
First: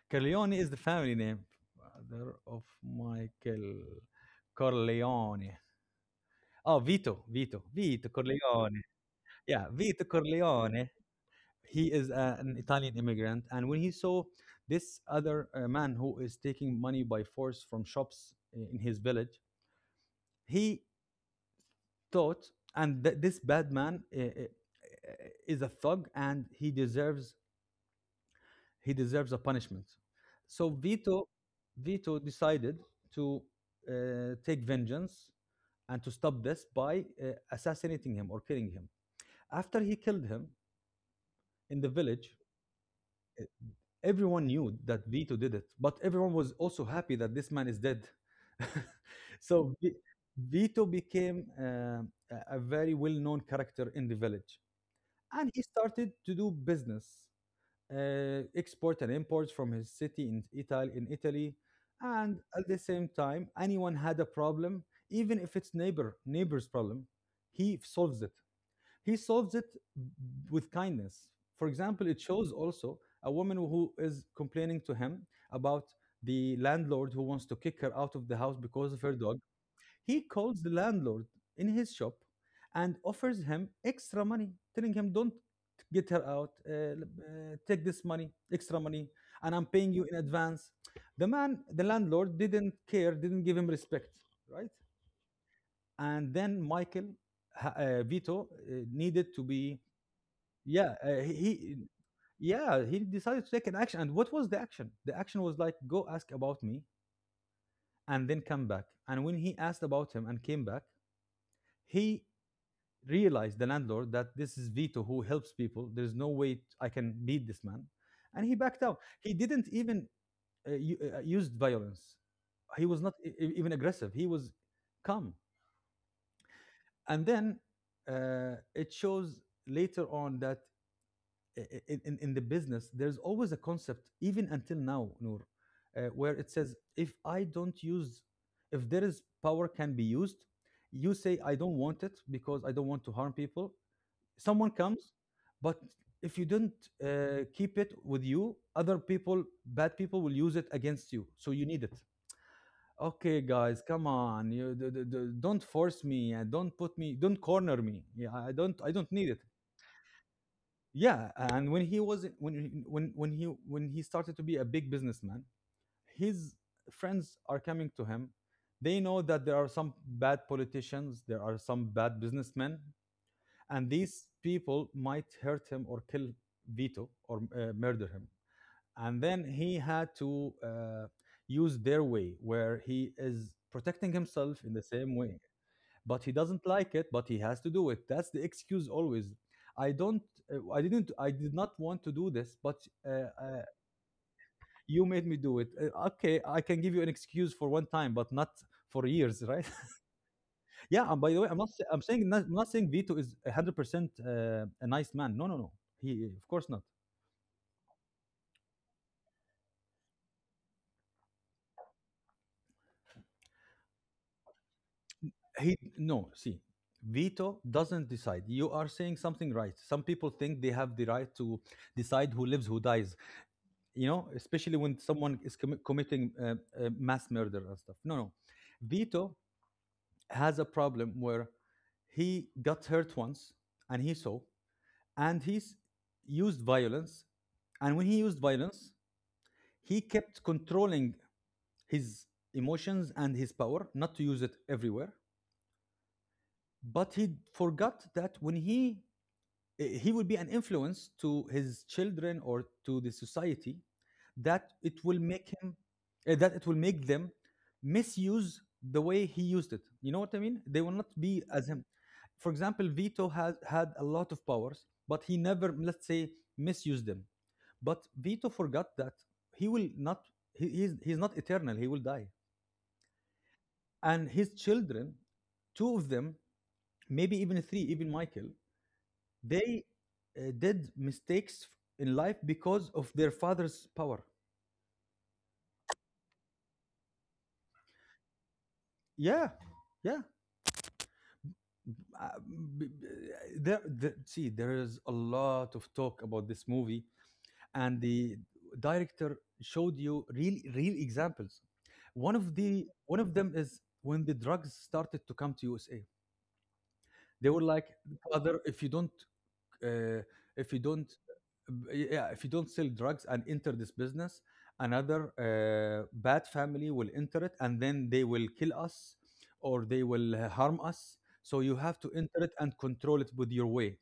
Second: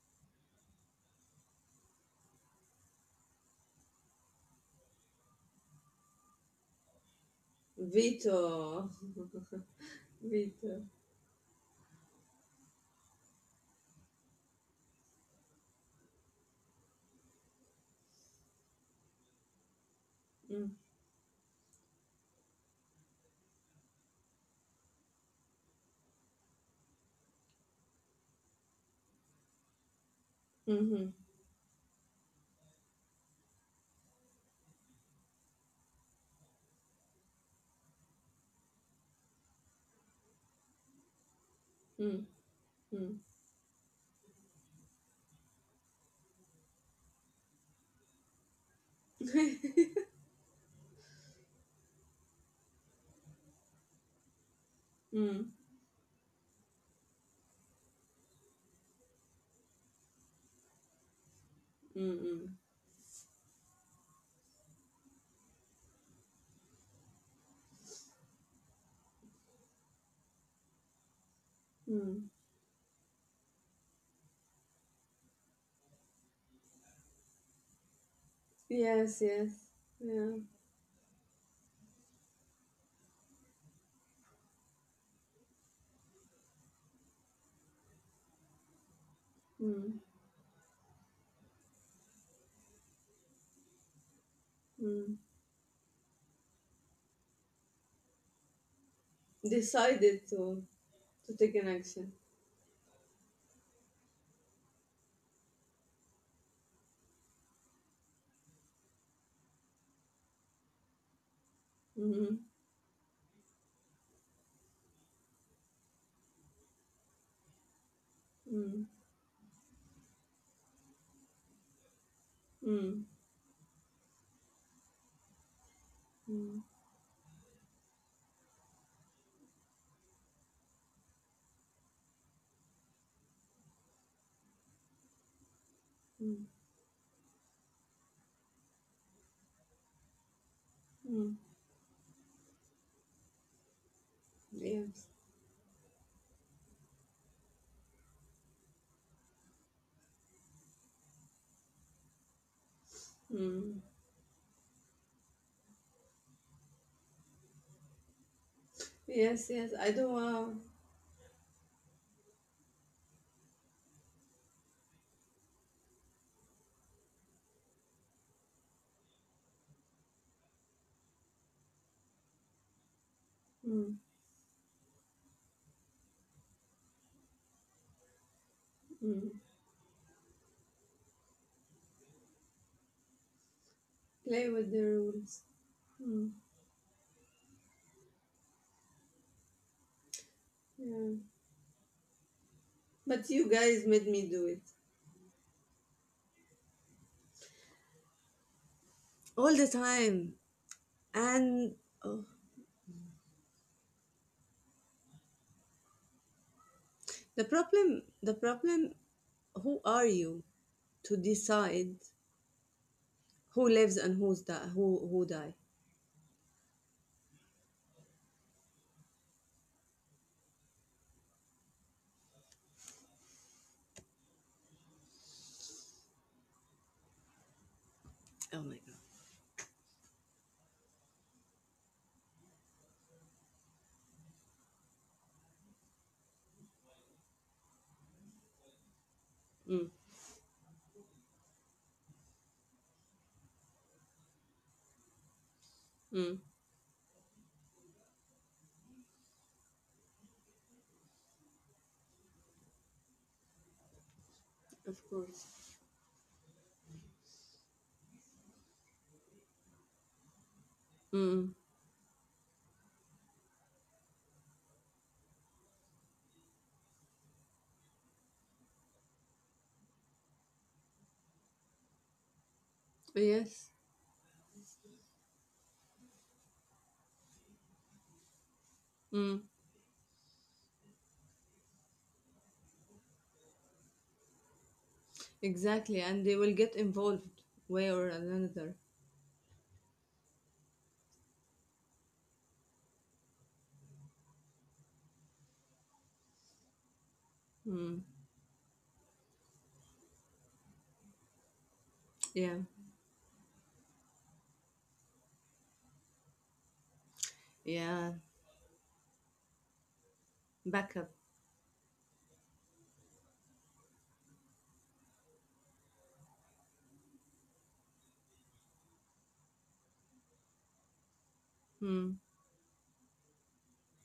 [SPEAKER 1] Corleone is the family name. Father of Michael Corleone. Oh, Vito, Vito, Vito Corleone.
[SPEAKER 2] Vito.
[SPEAKER 1] Yeah, Vito
[SPEAKER 2] (laughs) Vito.
[SPEAKER 1] Corleone, he is an Italian immigrant, and when he saw this other man who is taking money by force from shops in his village,
[SPEAKER 2] Mm.
[SPEAKER 1] he thought, and this bad man is a thug, and he deserves a punishment. So
[SPEAKER 2] Mm-hmm.
[SPEAKER 1] Vito decided to uh, take vengeance and to stop this by assassinating him or killing him. After he killed him in the
[SPEAKER 2] Mm.
[SPEAKER 1] village,
[SPEAKER 2] Mm.
[SPEAKER 1] everyone knew that Vito did it, but everyone was also happy that this man is dead. (laughs) So
[SPEAKER 2] (laughs)
[SPEAKER 1] Vito became a very well-known character in the village,
[SPEAKER 2] Mm.
[SPEAKER 1] and he started to do business, export and imports from his city in Italy. In Italy. And
[SPEAKER 2] Mm-mm.
[SPEAKER 1] at the same time, anyone had a problem, even if it's neighbor's problem, he solves it. He solves it with kindness. For example, it
[SPEAKER 2] Mm.
[SPEAKER 1] shows also a woman who is complaining to him about the landlord who wants to kick her out of the house because of her
[SPEAKER 2] Yes.
[SPEAKER 1] dog.
[SPEAKER 2] Yes.
[SPEAKER 1] He
[SPEAKER 2] Yeah.
[SPEAKER 1] calls the landlord in his shop and offers him extra money, telling him, "Don't get her out, take this money, extra money, and I'm paying
[SPEAKER 2] Mm.
[SPEAKER 1] you in advance." The man, the landlord, didn't care, didn't give him respect, right?
[SPEAKER 2] Mm.
[SPEAKER 1] And then Vito, needed to be
[SPEAKER 2] Decided to
[SPEAKER 1] yeah,
[SPEAKER 2] to take an
[SPEAKER 1] he
[SPEAKER 2] action.
[SPEAKER 1] yeah, he decided to take an action. And what was the action? The action was like, go ask about me and then come back. And when he asked about him and came back, he
[SPEAKER 2] Mm-hmm.
[SPEAKER 1] realized the landlord that this is Vito who helps people. There's no way I can beat this man. And he backed
[SPEAKER 2] Mm.
[SPEAKER 1] out. He didn't even used violence. He was
[SPEAKER 2] Mm.
[SPEAKER 1] not even aggressive. He was calm.
[SPEAKER 2] Mm.
[SPEAKER 1] And then it shows later on that in the business, there's always a concept, even until now, Noor, where
[SPEAKER 2] Mm.
[SPEAKER 1] it says, if I don't use, if there is power can be used, you
[SPEAKER 2] Mm.
[SPEAKER 1] say, I don't want it because I don't want to harm people. Someone
[SPEAKER 2] Yes.
[SPEAKER 1] comes, but if you don't keep it with you, other people, bad people will use it against you. So you need it. Okay,
[SPEAKER 2] Mm.
[SPEAKER 1] guys, come on. You don't force me, and don't put me, don't corner me. Yeah, I don't need
[SPEAKER 2] Yes,
[SPEAKER 1] it.
[SPEAKER 2] yes. I do not want.
[SPEAKER 1] Yeah, and when he was when he started to be a big businessman, his friends are coming to him. They know that there are some bad politicians, there are some bad businessmen,
[SPEAKER 2] Mm.
[SPEAKER 1] and these people might hurt him or kill Vito or murder him. And
[SPEAKER 2] Mm.
[SPEAKER 1] then he had to use their way, where he is protecting
[SPEAKER 2] Play
[SPEAKER 1] himself
[SPEAKER 2] with the
[SPEAKER 1] in the same
[SPEAKER 2] rules.
[SPEAKER 1] way.
[SPEAKER 2] Mm.
[SPEAKER 1] But he doesn't like it, but he has to do it. That's the excuse always. i don't uh, i
[SPEAKER 2] Yeah.
[SPEAKER 1] didn't I did not want to do this, but uh,
[SPEAKER 2] But you
[SPEAKER 1] uh,
[SPEAKER 2] guys made me do it.
[SPEAKER 1] you made me do it. Okay, I can give you an excuse for one time, but not for years,
[SPEAKER 2] All the
[SPEAKER 1] right? (laughs)
[SPEAKER 2] time.
[SPEAKER 1] Yeah, and by the way, i'm not
[SPEAKER 2] And
[SPEAKER 1] sa- i'm
[SPEAKER 2] oh,
[SPEAKER 1] saying not, I'm not saying Vito is 100% a nice man. No, no, no, he of course not.
[SPEAKER 2] the problem the problem, who are you to decide who lives and who die?
[SPEAKER 1] He no, see, Vito doesn't decide. You are saying something right. Some people think they have the right to decide who lives, who dies. You know, especially when someone is committing mass murder and stuff. No, no.
[SPEAKER 2] Oh my god.
[SPEAKER 1] Vito has a problem where he got hurt once, and he saw, and he's used violence. And when he used violence,
[SPEAKER 2] Mm.
[SPEAKER 1] he kept controlling his emotions and his power, not to use it everywhere.
[SPEAKER 2] Mm.
[SPEAKER 1] But he forgot that when he will be an influence to his children or to the society, that it
[SPEAKER 2] Of
[SPEAKER 1] will make
[SPEAKER 2] course.
[SPEAKER 1] him, that it will make them misuse the way he used it. You know what I mean, they will not be
[SPEAKER 2] Mm.
[SPEAKER 1] as him. For example, Vito has had a lot of powers, but he never, let's say, misused them. But Vito forgot that he will not, he's not eternal, he will die.
[SPEAKER 2] Yes.
[SPEAKER 1] And his children, two of them, maybe even three, even Michael,
[SPEAKER 2] Mm.
[SPEAKER 1] they did mistakes in life because of their father's power.
[SPEAKER 2] Exactly. And they will get involved way or another.
[SPEAKER 1] Yeah, yeah. Uh, b- b- See, there is a lot of talk about this movie,
[SPEAKER 2] Mm.
[SPEAKER 1] and the director showed you real, real examples.
[SPEAKER 2] Yeah.
[SPEAKER 1] One of them is when the drugs started to come to USA. They were like,
[SPEAKER 2] Yeah.
[SPEAKER 1] "Father, if you don't uh, if you
[SPEAKER 2] Backup.
[SPEAKER 1] don't, yeah, if you don't sell drugs and enter this business, another bad family will enter it, and then they will kill us or they will harm us. So you have
[SPEAKER 2] Hmm.
[SPEAKER 1] to enter it and control it with your way."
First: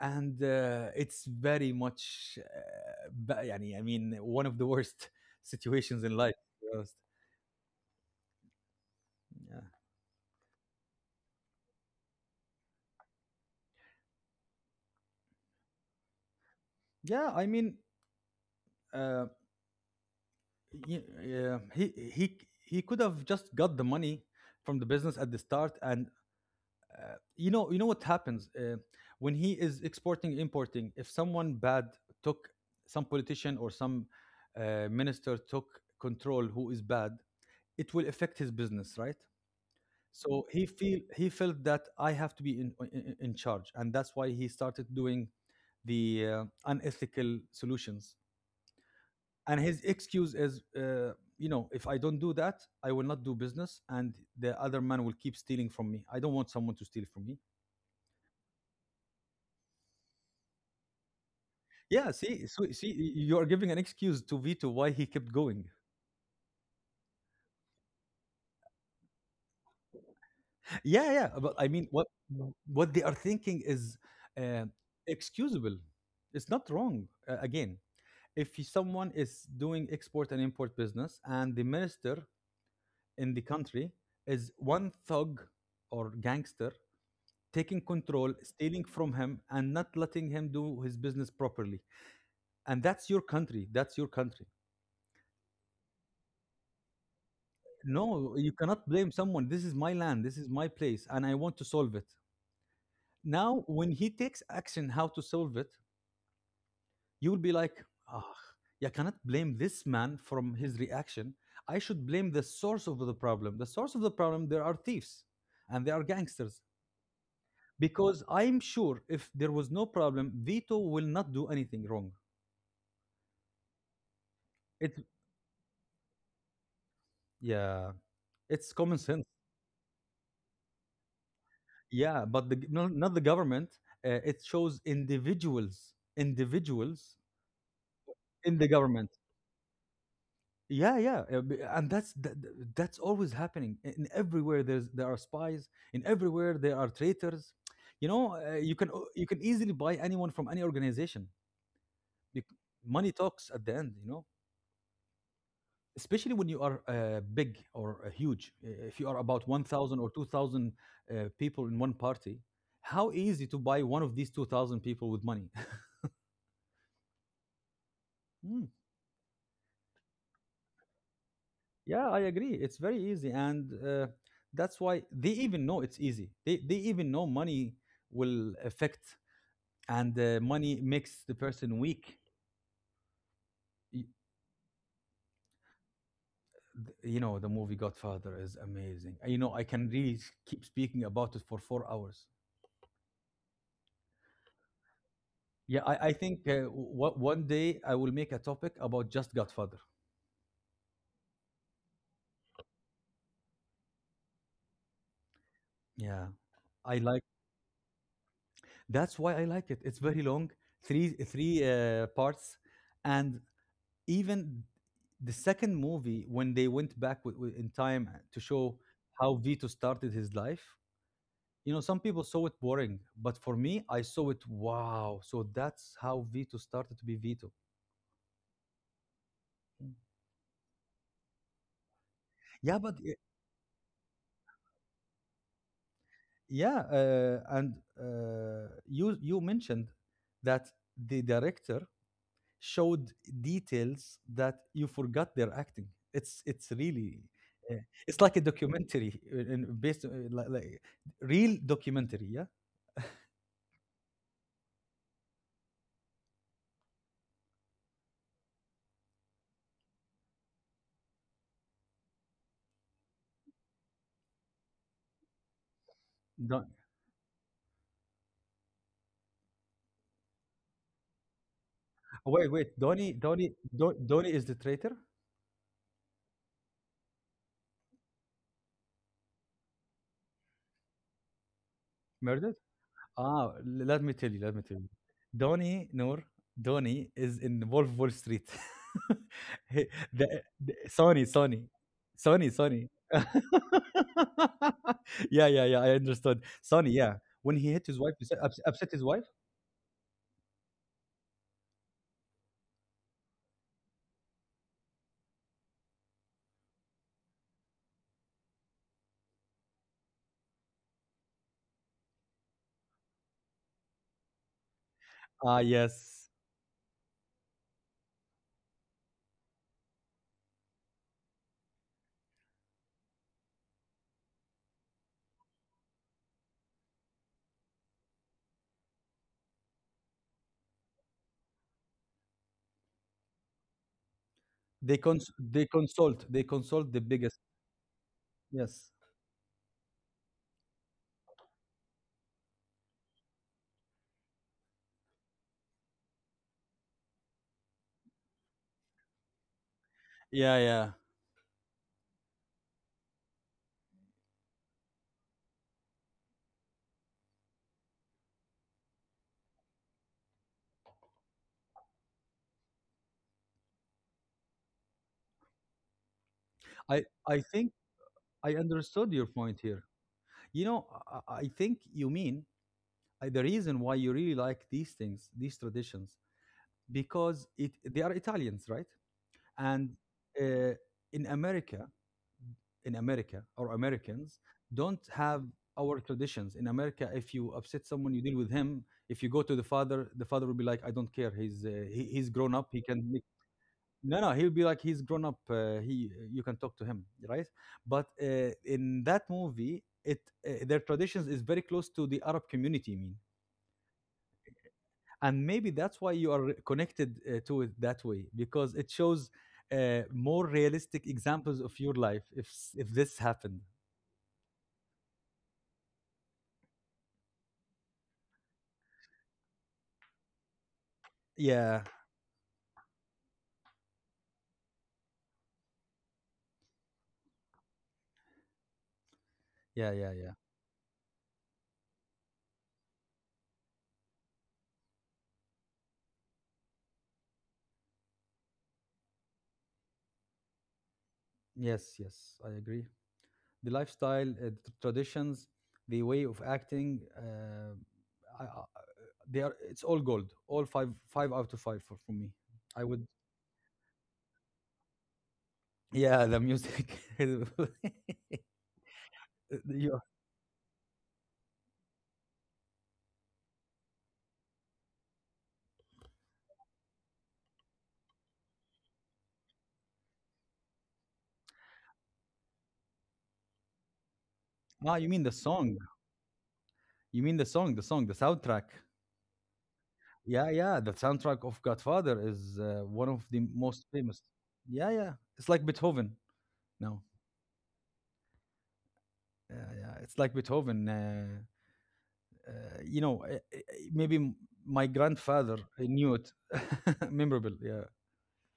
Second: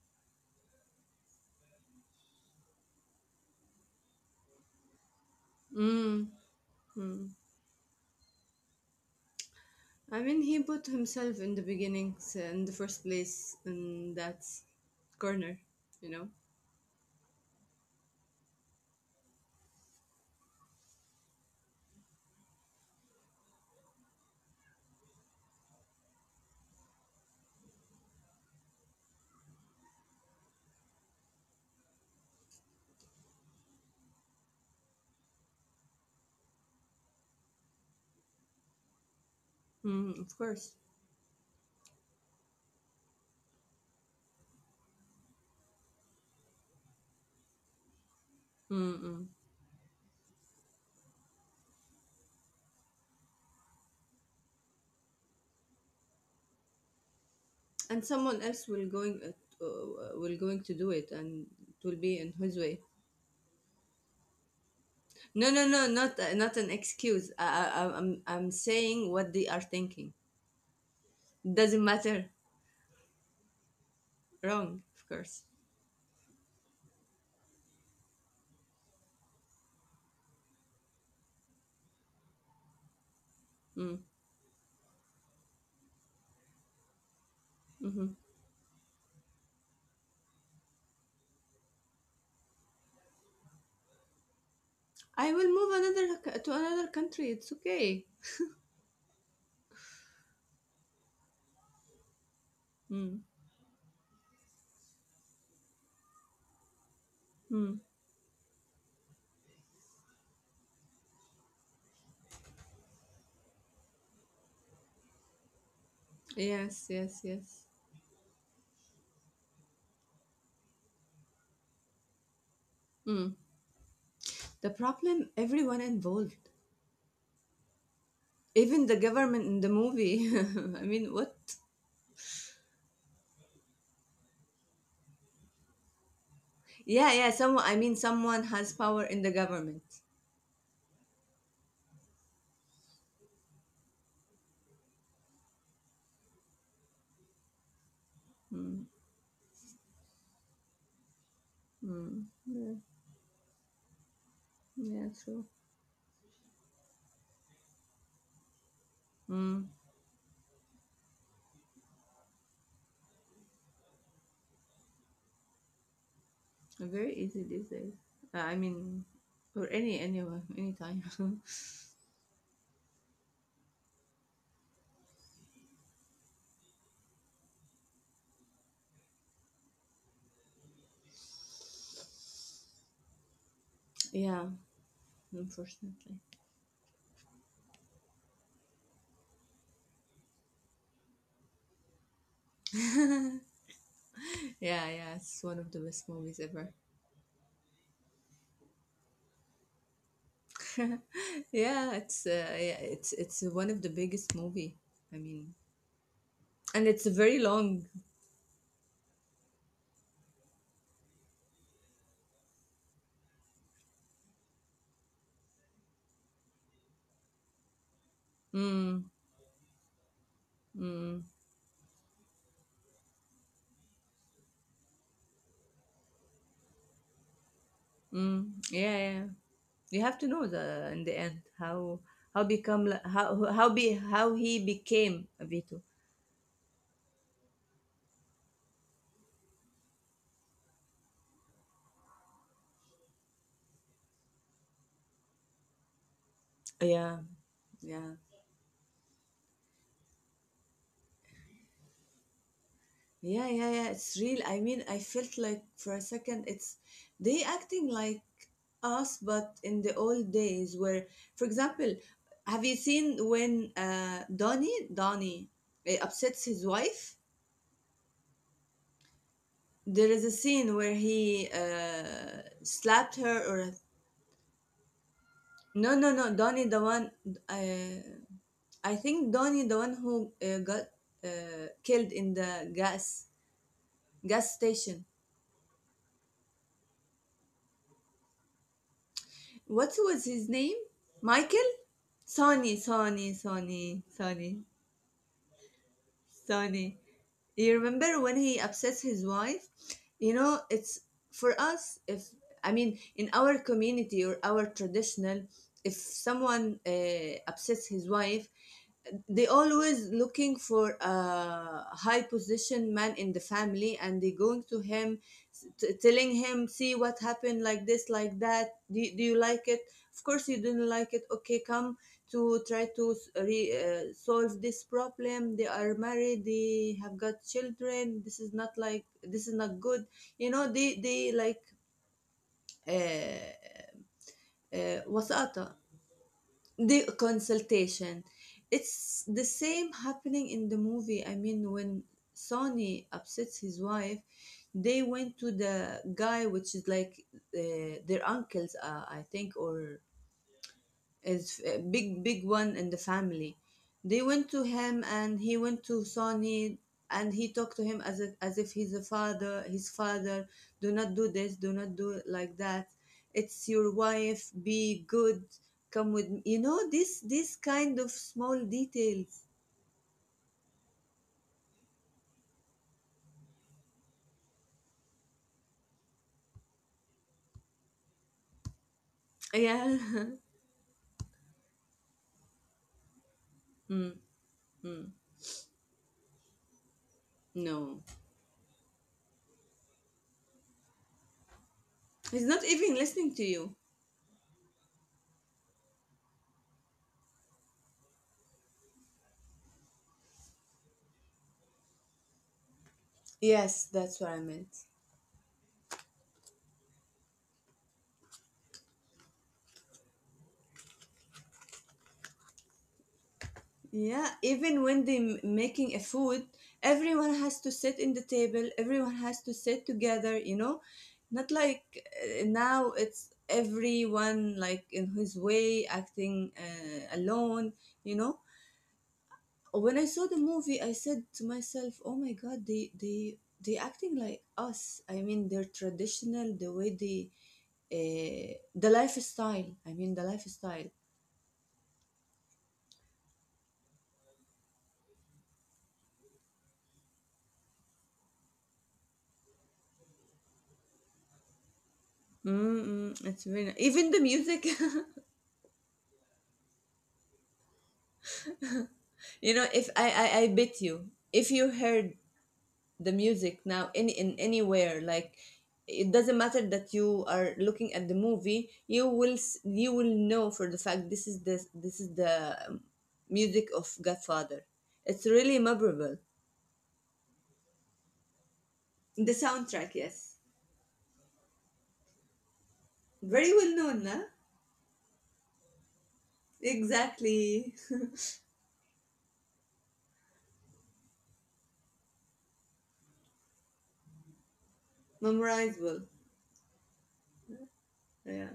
[SPEAKER 1] And it's very much I mean, one of the worst (laughs) situations in
[SPEAKER 2] Mm.
[SPEAKER 1] life, to be honest.
[SPEAKER 2] Hmm.
[SPEAKER 1] Yeah,
[SPEAKER 2] I mean, he put himself in the beginnings, so in the first place, in that corner, you know.
[SPEAKER 1] yeah, I mean, uh, yeah, he could have just got the money from the business at the start. And you know, you know what happens when he is exporting, importing, if someone bad took, some politician or some minister took control who is bad, it will affect his business, right?
[SPEAKER 2] Mm, of
[SPEAKER 1] So
[SPEAKER 2] course.
[SPEAKER 1] he felt that I have to be in charge, and that's why he started doing the unethical solutions.
[SPEAKER 2] Mm-mm.
[SPEAKER 1] And his excuse is, you know, if I don't do that, I will not do business, and the other man will keep stealing from me. I don't want someone to steal from me.
[SPEAKER 2] And someone else will going to do it, and it will
[SPEAKER 1] Yeah,
[SPEAKER 2] be in his way.
[SPEAKER 1] see, you are giving an excuse to Vito why he kept
[SPEAKER 2] No,
[SPEAKER 1] going.
[SPEAKER 2] no, no, not not an excuse. I'm saying what they are thinking.
[SPEAKER 1] Yeah, yeah, but I
[SPEAKER 2] Doesn't
[SPEAKER 1] mean,
[SPEAKER 2] matter.
[SPEAKER 1] what they are thinking is uh,
[SPEAKER 2] Wrong, of course.
[SPEAKER 1] excusable. It's not wrong. Again, if someone is doing export and import business, and the minister in the country
[SPEAKER 2] Mm.
[SPEAKER 1] is one thug or gangster taking
[SPEAKER 2] Mm-hmm.
[SPEAKER 1] control, stealing from him, and not letting him do his business properly, and that's your country. That's your country.
[SPEAKER 2] I will move to another country. It's okay.
[SPEAKER 1] No, you cannot blame someone. This is my land. This is my place, and I want to solve it.
[SPEAKER 2] Mm.
[SPEAKER 1] Now, when he takes action how to solve it, you will be like, ah, you cannot blame this man from his reaction. I should blame the source of the problem. The source of the problem, there are thieves and there are gangsters.
[SPEAKER 2] Yes, yes, yes.
[SPEAKER 1] Because I'm sure if there was no problem, Vito will not do anything wrong.
[SPEAKER 2] Mm. The
[SPEAKER 1] It,
[SPEAKER 2] problem, everyone involved,
[SPEAKER 1] yeah, it's common
[SPEAKER 2] even the
[SPEAKER 1] sense.
[SPEAKER 2] government in the movie. (laughs) I mean, what?
[SPEAKER 1] Yeah, but no, not the government. It shows individuals, individuals
[SPEAKER 2] Yeah, yeah. Someone, I mean, someone
[SPEAKER 1] in the
[SPEAKER 2] has power
[SPEAKER 1] government.
[SPEAKER 2] in the government.
[SPEAKER 1] Yeah, yeah, and that's always happening. In everywhere there are spies. In everywhere there are traitors. You know, you can
[SPEAKER 2] Mm.
[SPEAKER 1] you can easily buy anyone from any organization.
[SPEAKER 2] Mm.
[SPEAKER 1] Bec-
[SPEAKER 2] Yeah,
[SPEAKER 1] Money talks at the end. You know,
[SPEAKER 2] yeah, true.
[SPEAKER 1] especially when you are big or huge. If you are about one
[SPEAKER 2] Mm.
[SPEAKER 1] thousand or 2,000 people in one party, how easy to buy one of these 2,000 people with money?
[SPEAKER 2] Very easy these days. I
[SPEAKER 1] (laughs)
[SPEAKER 2] mean, or anyone, anytime. (laughs)
[SPEAKER 1] Yeah, I agree. It's very easy, and that's why they even know it's easy. They even know money will affect, and money makes the person weak. Y-
[SPEAKER 2] Yeah, unfortunately.
[SPEAKER 1] You know, the movie Godfather is amazing. You know, I can keep speaking about it for 4 hours.
[SPEAKER 2] Yeah, yeah. It's one of the
[SPEAKER 1] Yeah,
[SPEAKER 2] best
[SPEAKER 1] I
[SPEAKER 2] movies
[SPEAKER 1] think
[SPEAKER 2] ever.
[SPEAKER 1] one day I will make a topic about just Godfather.
[SPEAKER 2] Yeah, it's yeah, it's one of the biggest movie. I mean,
[SPEAKER 1] Yeah,
[SPEAKER 2] and
[SPEAKER 1] I
[SPEAKER 2] it's
[SPEAKER 1] like.
[SPEAKER 2] very long.
[SPEAKER 1] That's why I like it. It's very long, three parts, and even the second movie when they went back with- in time to show
[SPEAKER 2] Mm.
[SPEAKER 1] how Vito started his life.
[SPEAKER 2] Mm.
[SPEAKER 1] You know, some people saw it boring, but for me I saw it, wow, so that's how Vito started to be Vito.
[SPEAKER 2] Mm. Yeah, yeah. You have to know the in the end how how
[SPEAKER 1] yeah but
[SPEAKER 2] become
[SPEAKER 1] y-
[SPEAKER 2] li- how be how he became a Vito.
[SPEAKER 1] yeah, and you you mentioned that the director showed details that you forgot their acting. It's really
[SPEAKER 2] Yeah,
[SPEAKER 1] uh, it's like
[SPEAKER 2] yeah,
[SPEAKER 1] a documentary, and based like real documentary, yeah.
[SPEAKER 2] yeah, yeah, yeah. It's real. I mean, I felt like for a second, it's they acting like us, but in the old days, where, for example, have you seen when Donnie upsets
[SPEAKER 1] Don,
[SPEAKER 2] his wife? There is a scene where he
[SPEAKER 1] wait, wait, Donnie,
[SPEAKER 2] slapped
[SPEAKER 1] Donnie,
[SPEAKER 2] her or
[SPEAKER 1] Don, Donnie is the traitor.
[SPEAKER 2] no, no, no. Donnie, the one. Uh, I think Donnie, the one who got killed in
[SPEAKER 1] Murdered?
[SPEAKER 2] the gas
[SPEAKER 1] Ah, let me tell you, let me
[SPEAKER 2] gas
[SPEAKER 1] tell you.
[SPEAKER 2] station.
[SPEAKER 1] Donnie Noor, Donnie is in Wolf Wall Street. (laughs) He-
[SPEAKER 2] What was his name?
[SPEAKER 1] Sony, Sony,
[SPEAKER 2] Michael?
[SPEAKER 1] Sony,
[SPEAKER 2] Sonny,
[SPEAKER 1] Sony.
[SPEAKER 2] Sonny, Sonny, Sonny,
[SPEAKER 1] (laughs) Yeah, yeah, yeah. I understood. Sony,
[SPEAKER 2] Sonny.
[SPEAKER 1] yeah. When he
[SPEAKER 2] You
[SPEAKER 1] hit his wife, he
[SPEAKER 2] remember when he
[SPEAKER 1] upset his
[SPEAKER 2] upsets
[SPEAKER 1] wife.
[SPEAKER 2] his wife? You know, it's for us. If, I mean, in our community or our traditional, if someone upsets his wife, they always looking for a high position man in the family, and they going to him,
[SPEAKER 1] Ah, yes.
[SPEAKER 2] telling him, see what happened like this like that. Do do you like it? Of course you didn't like it. Okay, come to try to solve this problem. They are married, they have got children, this is not like, this is not good. You know, they like uh,
[SPEAKER 1] They
[SPEAKER 2] وساطة,
[SPEAKER 1] consult. They consult the
[SPEAKER 2] the
[SPEAKER 1] biggest.
[SPEAKER 2] consultation.
[SPEAKER 1] Yes.
[SPEAKER 2] It's the same happening in the movie. I mean when Sonny upsets his wife, they went to the guy, which is like their uncles, I think, or
[SPEAKER 1] Yeah, yeah.
[SPEAKER 2] is a big, big one in the family. They went to him, and he went to Sonny, and he talked to him as if, he's a father, his father. Do not do this, do not do it like that. It's your wife, be good. Come with me. You know,
[SPEAKER 1] I
[SPEAKER 2] this
[SPEAKER 1] I
[SPEAKER 2] this
[SPEAKER 1] think
[SPEAKER 2] kind of
[SPEAKER 1] I
[SPEAKER 2] small
[SPEAKER 1] understood your
[SPEAKER 2] details.
[SPEAKER 1] point here. You know, I think you mean the reason why you really like these things, these traditions, because it they are Italians, right? And
[SPEAKER 2] Yeah. (laughs)
[SPEAKER 1] uh, in America, in America, or
[SPEAKER 2] Mm.
[SPEAKER 1] Americans don't
[SPEAKER 2] Mm.
[SPEAKER 1] have our traditions. In America, if you upset
[SPEAKER 2] No,
[SPEAKER 1] someone, you deal with him. If you go to the father will be like, "I don't care. He's he's
[SPEAKER 2] he's
[SPEAKER 1] grown up.
[SPEAKER 2] not
[SPEAKER 1] He
[SPEAKER 2] even
[SPEAKER 1] can,
[SPEAKER 2] listening to you.
[SPEAKER 1] no, no, he'll be like he's grown up. He, you can talk to him, right? But in that movie, it their traditions is very close to the Arab community, I mean,
[SPEAKER 2] Yes, that's what I meant.
[SPEAKER 1] and maybe that's why you are connected to it that way, because it shows more realistic examples of your life if if this happened.
[SPEAKER 2] Yeah, even when they making a food, everyone has to sit in the table. Everyone has to sit together. You know, not
[SPEAKER 1] Yeah,
[SPEAKER 2] like now it's everyone like in his way acting alone. You know,
[SPEAKER 1] yeah,
[SPEAKER 2] when
[SPEAKER 1] yeah,
[SPEAKER 2] I
[SPEAKER 1] yeah.
[SPEAKER 2] saw the movie, I said to myself, "Oh my God, they acting like us. I mean, they're traditional. The way they the lifestyle. I mean, the lifestyle."
[SPEAKER 1] Yes, yes, I agree. The lifestyle, the traditions, the way of acting. I, they are. It's all gold. All 5, 5 out of 5 for me. I would.
[SPEAKER 2] Mm-mm, it's really even the music. (laughs)
[SPEAKER 1] Yeah, the music. (laughs)
[SPEAKER 2] You know, if
[SPEAKER 1] You,
[SPEAKER 2] I, I, I bet you, if you heard the music now in anywhere, like it doesn't matter that you are looking at the movie, you will you will know for the fact this is the music of Godfather.
[SPEAKER 1] ah, you mean
[SPEAKER 2] It's
[SPEAKER 1] the
[SPEAKER 2] really
[SPEAKER 1] song?
[SPEAKER 2] memorable.
[SPEAKER 1] You mean the song? The song, the soundtrack.
[SPEAKER 2] The soundtrack, yes,
[SPEAKER 1] Yeah, yeah. The soundtrack of Godfather is one of the
[SPEAKER 2] very well
[SPEAKER 1] most
[SPEAKER 2] known,
[SPEAKER 1] famous.
[SPEAKER 2] nah?
[SPEAKER 1] Yeah, yeah. It's like Beethoven. No.
[SPEAKER 2] Exactly,
[SPEAKER 1] Yeah, yeah. It's like Beethoven. Uh, you know, maybe my
[SPEAKER 2] (laughs)
[SPEAKER 1] grandfather
[SPEAKER 2] memorizable.
[SPEAKER 1] knew it. (laughs) Memorable, yeah.
[SPEAKER 2] Yeah,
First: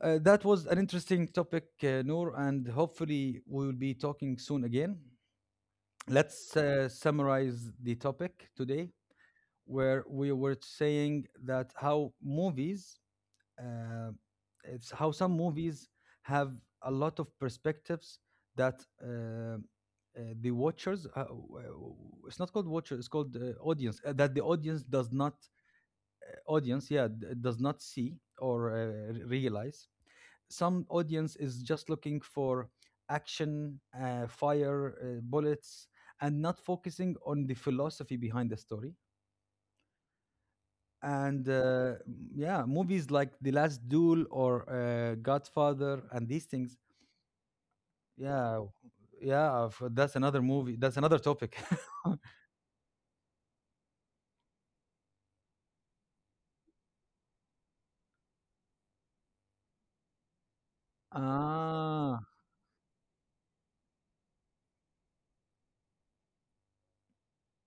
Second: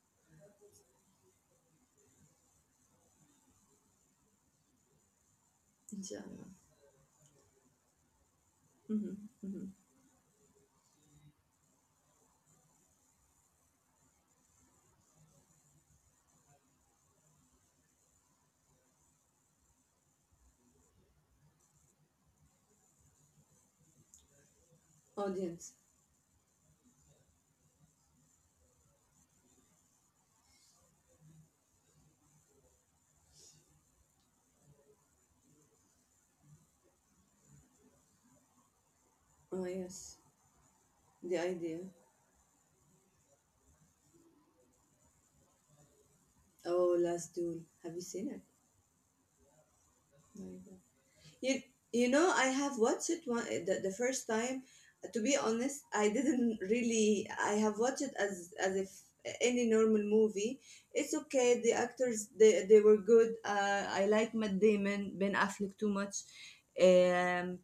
[SPEAKER 1] That was an interesting topic, Noor, and hopefully we will be talking soon again.
[SPEAKER 2] inshallah.
[SPEAKER 1] Let's summarize the topic today,
[SPEAKER 2] Hmm, hmm.
[SPEAKER 1] where we were saying that how movies, uh, it's how some movies have a lot of perspectives that the watchers, it's not called watcher, it's called audience, that the audience does not,
[SPEAKER 2] Audience.
[SPEAKER 1] audience, yeah, does not see or realize. Some audience is just looking for action, fire, bullets, and not focusing on the philosophy behind the story.
[SPEAKER 2] Oh yes, the
[SPEAKER 1] And
[SPEAKER 2] idea.
[SPEAKER 1] yeah, movies like The Last Duel or Godfather and these things.
[SPEAKER 2] Oh, Last Duel. Have you seen it?
[SPEAKER 1] Yeah, yeah, that's another
[SPEAKER 2] No.
[SPEAKER 1] movie, that's another topic.
[SPEAKER 2] You
[SPEAKER 1] (laughs)
[SPEAKER 2] you know, I have watched it one the first time. To be honest, I didn't really. I have watched it as if any normal movie. It's okay. The
[SPEAKER 1] Ah,
[SPEAKER 2] actors they were good. I like Matt Damon, Ben Affleck too much. Um,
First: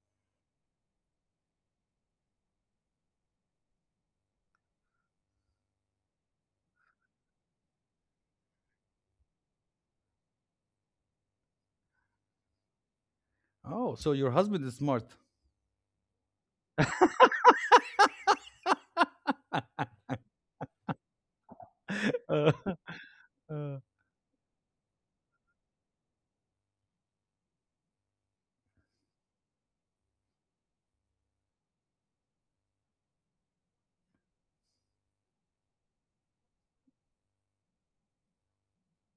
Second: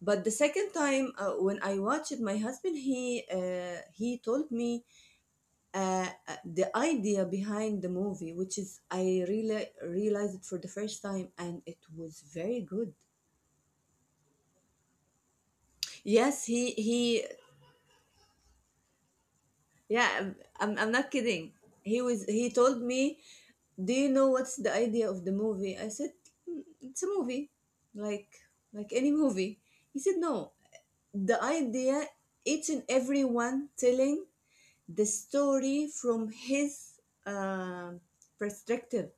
[SPEAKER 2] but the second time when I watched it, my husband he told me the idea behind the movie, which is I really realized it for the first time, and it was very good.
[SPEAKER 1] oh, so your husband is smart.
[SPEAKER 2] Yes, he yeah, I'm not kidding. He told me,
[SPEAKER 1] Uh,
[SPEAKER 2] "Do you know what's the idea of the movie?" I said, "Mm, it's a movie, like any movie." He said, "No, the idea, each and everyone telling the story from his uh, perspective.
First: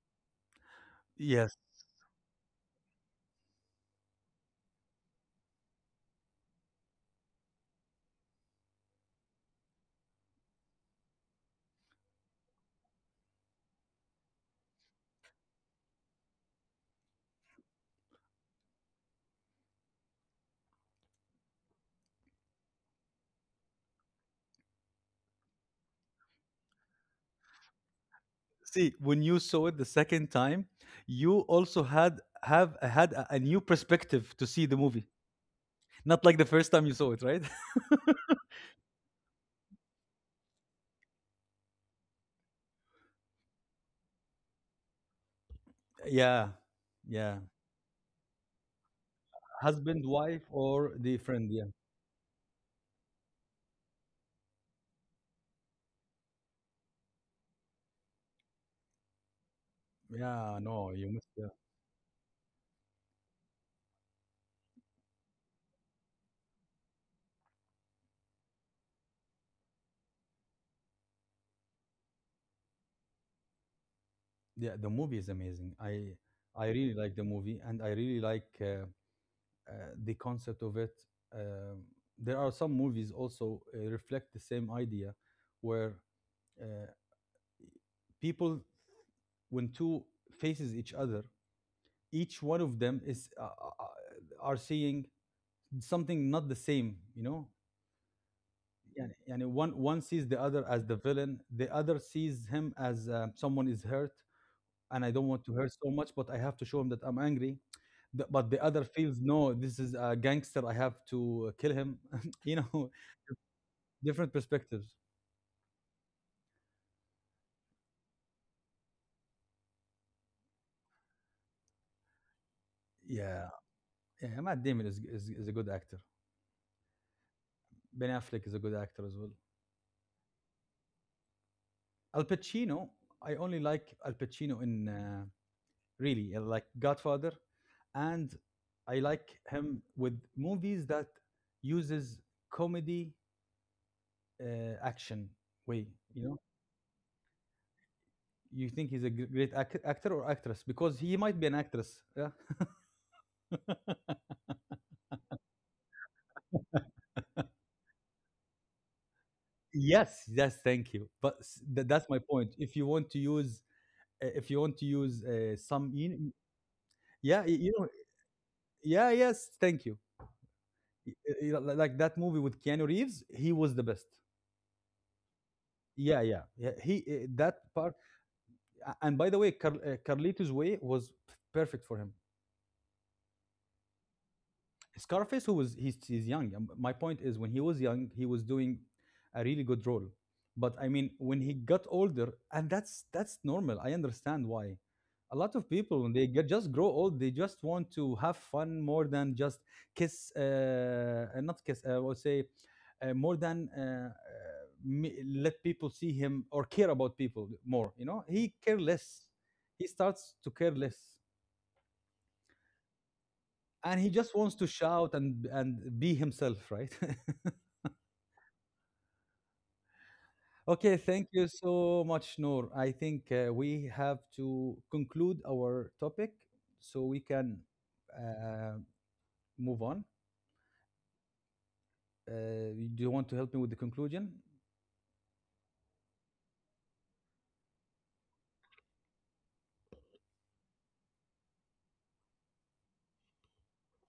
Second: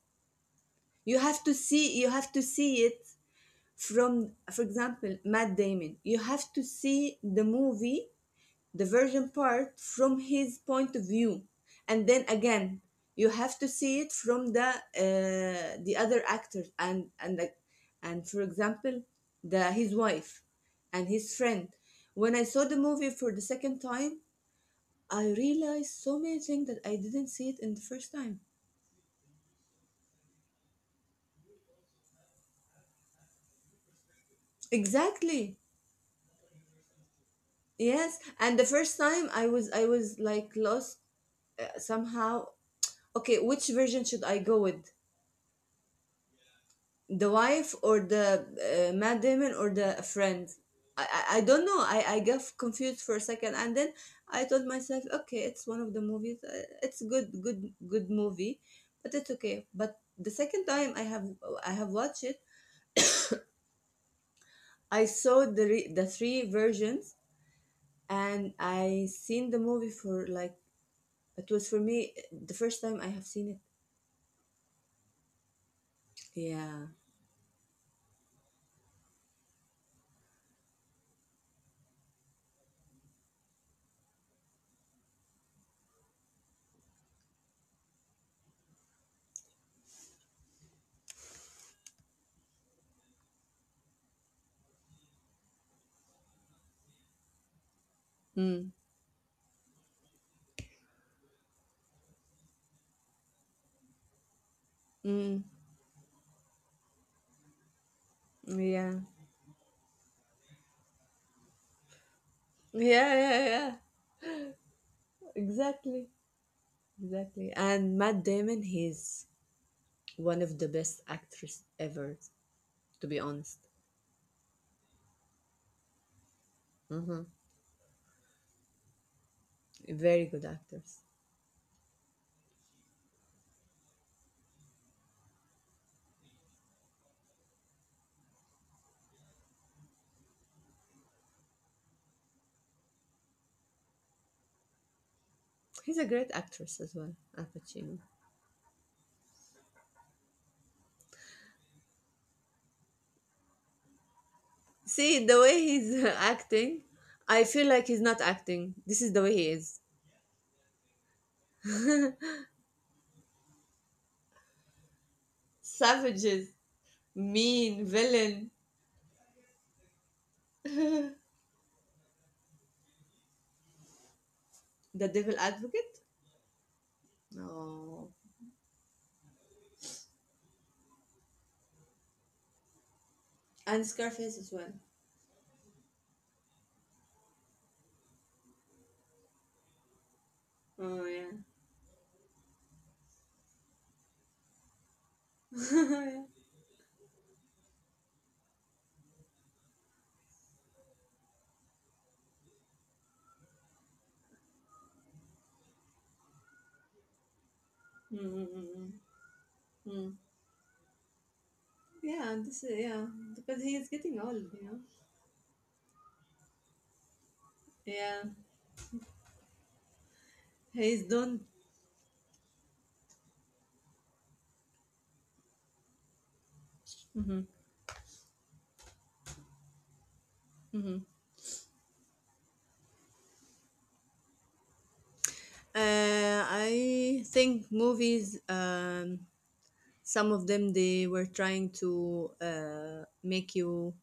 [SPEAKER 2] You have to
[SPEAKER 1] Yes.
[SPEAKER 2] see you have to see it from, for example, Matt Damon. You have to see the movie, the version part, from his point of view, and then again you have to see it from the other actors, and for example the his wife and his friend. When I saw the movie for the second time, I realized so many things that I didn't see it in the first time."
[SPEAKER 1] See, when you saw it the second time, you also had have had a new perspective to see the movie.
[SPEAKER 2] Exactly.
[SPEAKER 1] Not like the first time you saw it, right? (laughs)
[SPEAKER 2] Yes, and the first time I was like lost somehow. Okay, which version should I go with?
[SPEAKER 1] Yeah.
[SPEAKER 2] The
[SPEAKER 1] Yeah.
[SPEAKER 2] wife or the Matt Damon or the
[SPEAKER 1] Husband, wife,
[SPEAKER 2] friend?
[SPEAKER 1] or
[SPEAKER 2] I,
[SPEAKER 1] the
[SPEAKER 2] I, I
[SPEAKER 1] friend,
[SPEAKER 2] don't
[SPEAKER 1] yeah.
[SPEAKER 2] know. I got confused for a second, and then I told myself, okay, it's one of the movies. It's good, good, good movie, but it's okay. But the
[SPEAKER 1] Yeah,
[SPEAKER 2] second time
[SPEAKER 1] no,
[SPEAKER 2] I
[SPEAKER 1] you
[SPEAKER 2] have
[SPEAKER 1] must, yeah.
[SPEAKER 2] I have watched it, I saw the the three versions, and I seen the movie for like it was for me the first time I have seen it.
[SPEAKER 1] Yeah, the movie is amazing. I
[SPEAKER 2] Yeah.
[SPEAKER 1] really like the movie and I really like the concept of it. Um, there are some movies also reflect the same idea, where uh, people, when two faces each other, each one of them is are seeing something not the same. You know,
[SPEAKER 2] Mm.
[SPEAKER 1] yeah, and one sees the other as the villain, the other sees him as someone is hurt, and I don't want
[SPEAKER 2] Mm.
[SPEAKER 1] to hurt so much, but I have to show him that I'm angry. But the other
[SPEAKER 2] Yeah.
[SPEAKER 1] feels no, this is a gangster. I have to kill him. (laughs) you know,
[SPEAKER 2] Yeah. Yeah. Yeah.
[SPEAKER 1] (laughs) different perspectives.
[SPEAKER 2] Exactly. Exactly. And Matt Damon, he's one of the best actors ever, to be
[SPEAKER 1] Yeah,
[SPEAKER 2] honest.
[SPEAKER 1] yeah. Matt Damon is a good actor.
[SPEAKER 2] Hmm.
[SPEAKER 1] Ben Affleck is a good actor as well.
[SPEAKER 2] Very good actors.
[SPEAKER 1] Al Pacino, I only like Al Pacino in really like Godfather, and I like him with movies that uses comedy, action way.
[SPEAKER 2] He's a
[SPEAKER 1] You
[SPEAKER 2] great
[SPEAKER 1] know,
[SPEAKER 2] actress as well, Al Pacino.
[SPEAKER 1] you think he's a great actor or actress because he might be an actress. Yeah.
[SPEAKER 2] See, the way he's (laughs) acting, I feel like he's not acting. This is the way he is.
[SPEAKER 1] Yes, yes, thank you. But that's my point. If you want to use, if you want to use some, in,
[SPEAKER 2] Savages,
[SPEAKER 1] yeah, you
[SPEAKER 2] mean,
[SPEAKER 1] know,
[SPEAKER 2] villain,
[SPEAKER 1] yeah, yes, thank you. Y- Like that movie with Keanu Reeves, he was the best.
[SPEAKER 2] the devil advocate.
[SPEAKER 1] Yeah, yeah, yeah. He that part,
[SPEAKER 2] Oh.
[SPEAKER 1] and by the way, Carlito's way was perfect for him.
[SPEAKER 2] And Scarface as well.
[SPEAKER 1] Scarface, who was he's young. My point is, when he was young, he was doing a really good role. But I
[SPEAKER 2] Oh,
[SPEAKER 1] mean,
[SPEAKER 2] yeah.
[SPEAKER 1] when he got older, and that's normal. I understand why. A lot of
[SPEAKER 2] (laughs)
[SPEAKER 1] people, when
[SPEAKER 2] Yeah.
[SPEAKER 1] they get, just grow old, they just want to have fun more than just kiss, not kiss. I would say more than me, let people see him or care about people more. You know, he care
[SPEAKER 2] Mm-hmm.
[SPEAKER 1] less. He starts to care less
[SPEAKER 2] Yeah, this is, yeah. But he is
[SPEAKER 1] and he
[SPEAKER 2] getting
[SPEAKER 1] just
[SPEAKER 2] old,
[SPEAKER 1] wants
[SPEAKER 2] you
[SPEAKER 1] to
[SPEAKER 2] know?
[SPEAKER 1] shout and be himself, right? (laughs)
[SPEAKER 2] Yeah.
[SPEAKER 1] Okay,
[SPEAKER 2] He's
[SPEAKER 1] thank you
[SPEAKER 2] done.
[SPEAKER 1] so much, Noor. I think we have to conclude our topic so we
[SPEAKER 2] Mhm.
[SPEAKER 1] can uh, move on. uh, do you want to help me with the conclusion?
[SPEAKER 2] I think movies, some of them they were trying to make you.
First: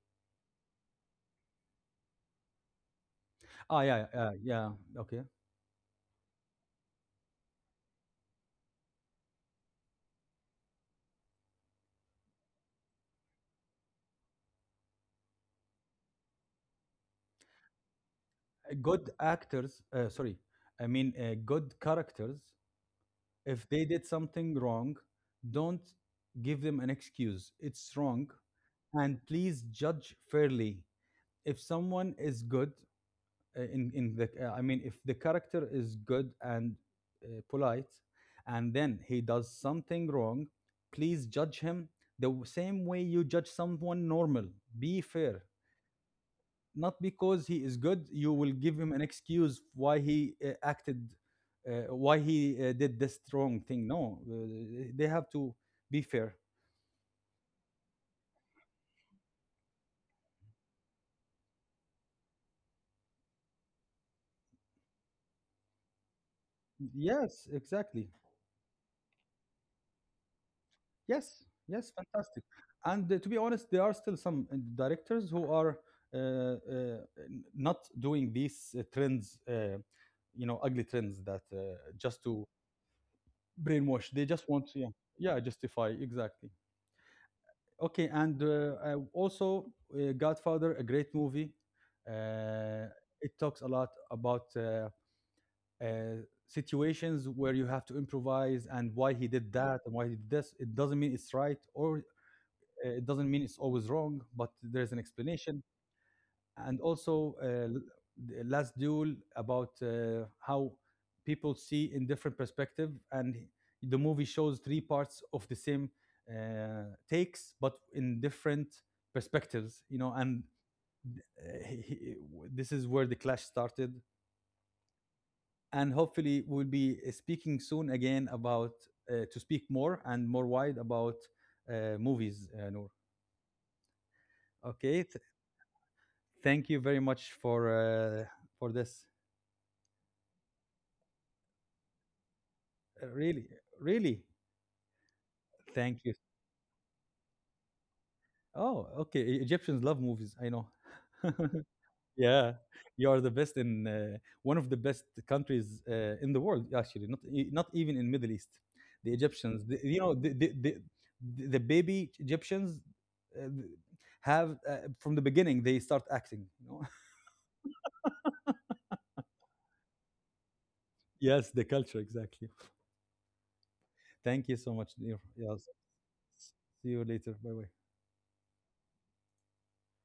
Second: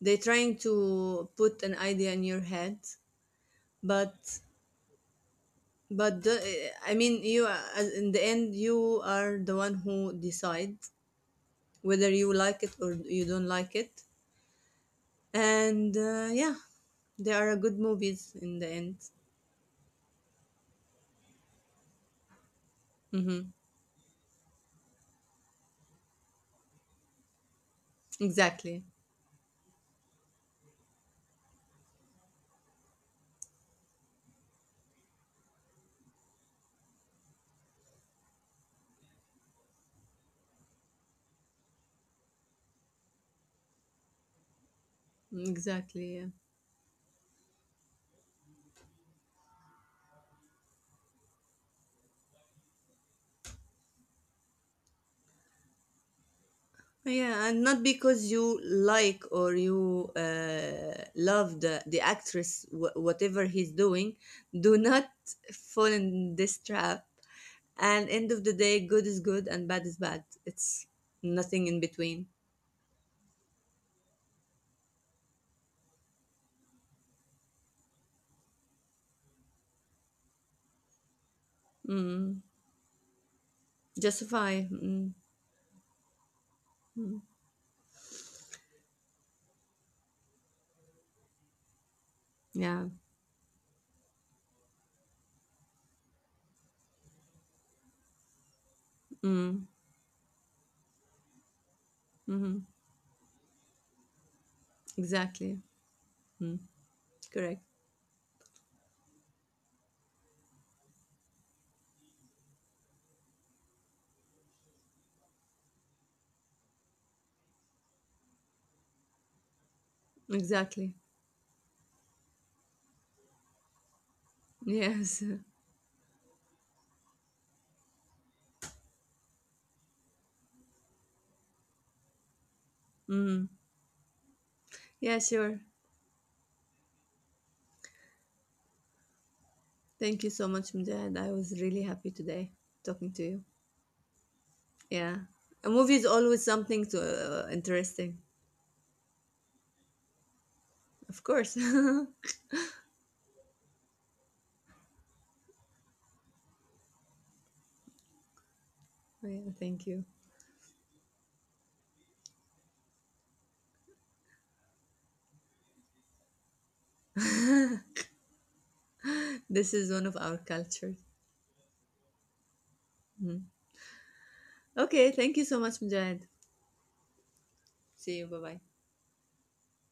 [SPEAKER 2] They trying to put an idea in your head,
[SPEAKER 1] Ah, yeah,
[SPEAKER 2] but
[SPEAKER 1] yeah, yeah. Okay,
[SPEAKER 2] but the, I mean, in the end you are the one who decide whether you like it or you don't like it, and yeah, they are good movies in the end.
[SPEAKER 1] good actors, sorry, I mean, good characters.
[SPEAKER 2] Hmm.
[SPEAKER 1] If they did something wrong, don't give them an excuse. It's wrong.
[SPEAKER 2] Exactly,
[SPEAKER 1] And please judge fairly. If someone is good, in the, I mean, if the character is good and polite, and then he does something wrong, please judge him the same way you judge someone normal. Be fair.
[SPEAKER 2] exactly. Yeah.
[SPEAKER 1] Not because he is good you will give him an excuse why he acted, why he did this wrong thing. No, they have to be fair.
[SPEAKER 2] Yeah, and not because you like or you love the actress, whatever he's doing, do not fall in this trap.
[SPEAKER 1] Yes,
[SPEAKER 2] And
[SPEAKER 1] exactly.
[SPEAKER 2] end of the day, good is good and bad is bad. It's
[SPEAKER 1] Yes,
[SPEAKER 2] nothing in
[SPEAKER 1] yes,
[SPEAKER 2] between.
[SPEAKER 1] fantastic. And to be honest, there are still some directors who are uh, uh, not doing these trends, you know, ugly trends that just
[SPEAKER 2] Mm.
[SPEAKER 1] to brainwash. They just
[SPEAKER 2] Justify.
[SPEAKER 1] want to, yeah,
[SPEAKER 2] Mm.
[SPEAKER 1] yeah, justify, exactly. Okay, and I also, Godfather, a great movie.
[SPEAKER 2] Yeah.
[SPEAKER 1] Uh, it talks a lot about uh, situations where you have to improvise and why he did
[SPEAKER 2] Mm.
[SPEAKER 1] that and why he did this. It doesn't mean it's right or,
[SPEAKER 2] Hmm.
[SPEAKER 1] It doesn't mean it's always wrong, but there's an
[SPEAKER 2] Exactly.
[SPEAKER 1] explanation. And also,
[SPEAKER 2] Correct.
[SPEAKER 1] the last duel about how people see in different perspective, and the movie shows three parts of the same takes, but in different perspectives. You know, and
[SPEAKER 2] Exactly.
[SPEAKER 1] uh, he- this is where the clash started.
[SPEAKER 2] Yes. (laughs)
[SPEAKER 1] And hopefully, we'll be speaking soon again about, to speak more and more wide about movies, Noor.
[SPEAKER 2] Mm.
[SPEAKER 1] Okay,
[SPEAKER 2] Yeah, sure.
[SPEAKER 1] thank you very much for this.
[SPEAKER 2] Thank you so much, Mujahid. I was really happy today talking to you.
[SPEAKER 1] Really, really,
[SPEAKER 2] Yeah, a movie is
[SPEAKER 1] thank you.
[SPEAKER 2] always something to interesting,
[SPEAKER 1] Oh, okay. Egyptians love movies, I know.
[SPEAKER 2] of course.
[SPEAKER 1] (laughs)
[SPEAKER 2] (laughs)
[SPEAKER 1] Yeah, you are the best in, one of the best countries in the world. Actually, not not even in Middle East. The
[SPEAKER 2] Oh, yeah,
[SPEAKER 1] Egyptians, the,
[SPEAKER 2] thank you.
[SPEAKER 1] you know, the baby Egyptians uh, have, from the beginning they start acting. You know.
[SPEAKER 2] This is one of our cultures.
[SPEAKER 1] (laughs) Yes, the culture exactly. Thank you so much, dear.
[SPEAKER 2] Okay, thank you
[SPEAKER 1] Yes.
[SPEAKER 2] so much, Mujahid.
[SPEAKER 1] See you later. Bye bye.
[SPEAKER 2] See you. Bye bye.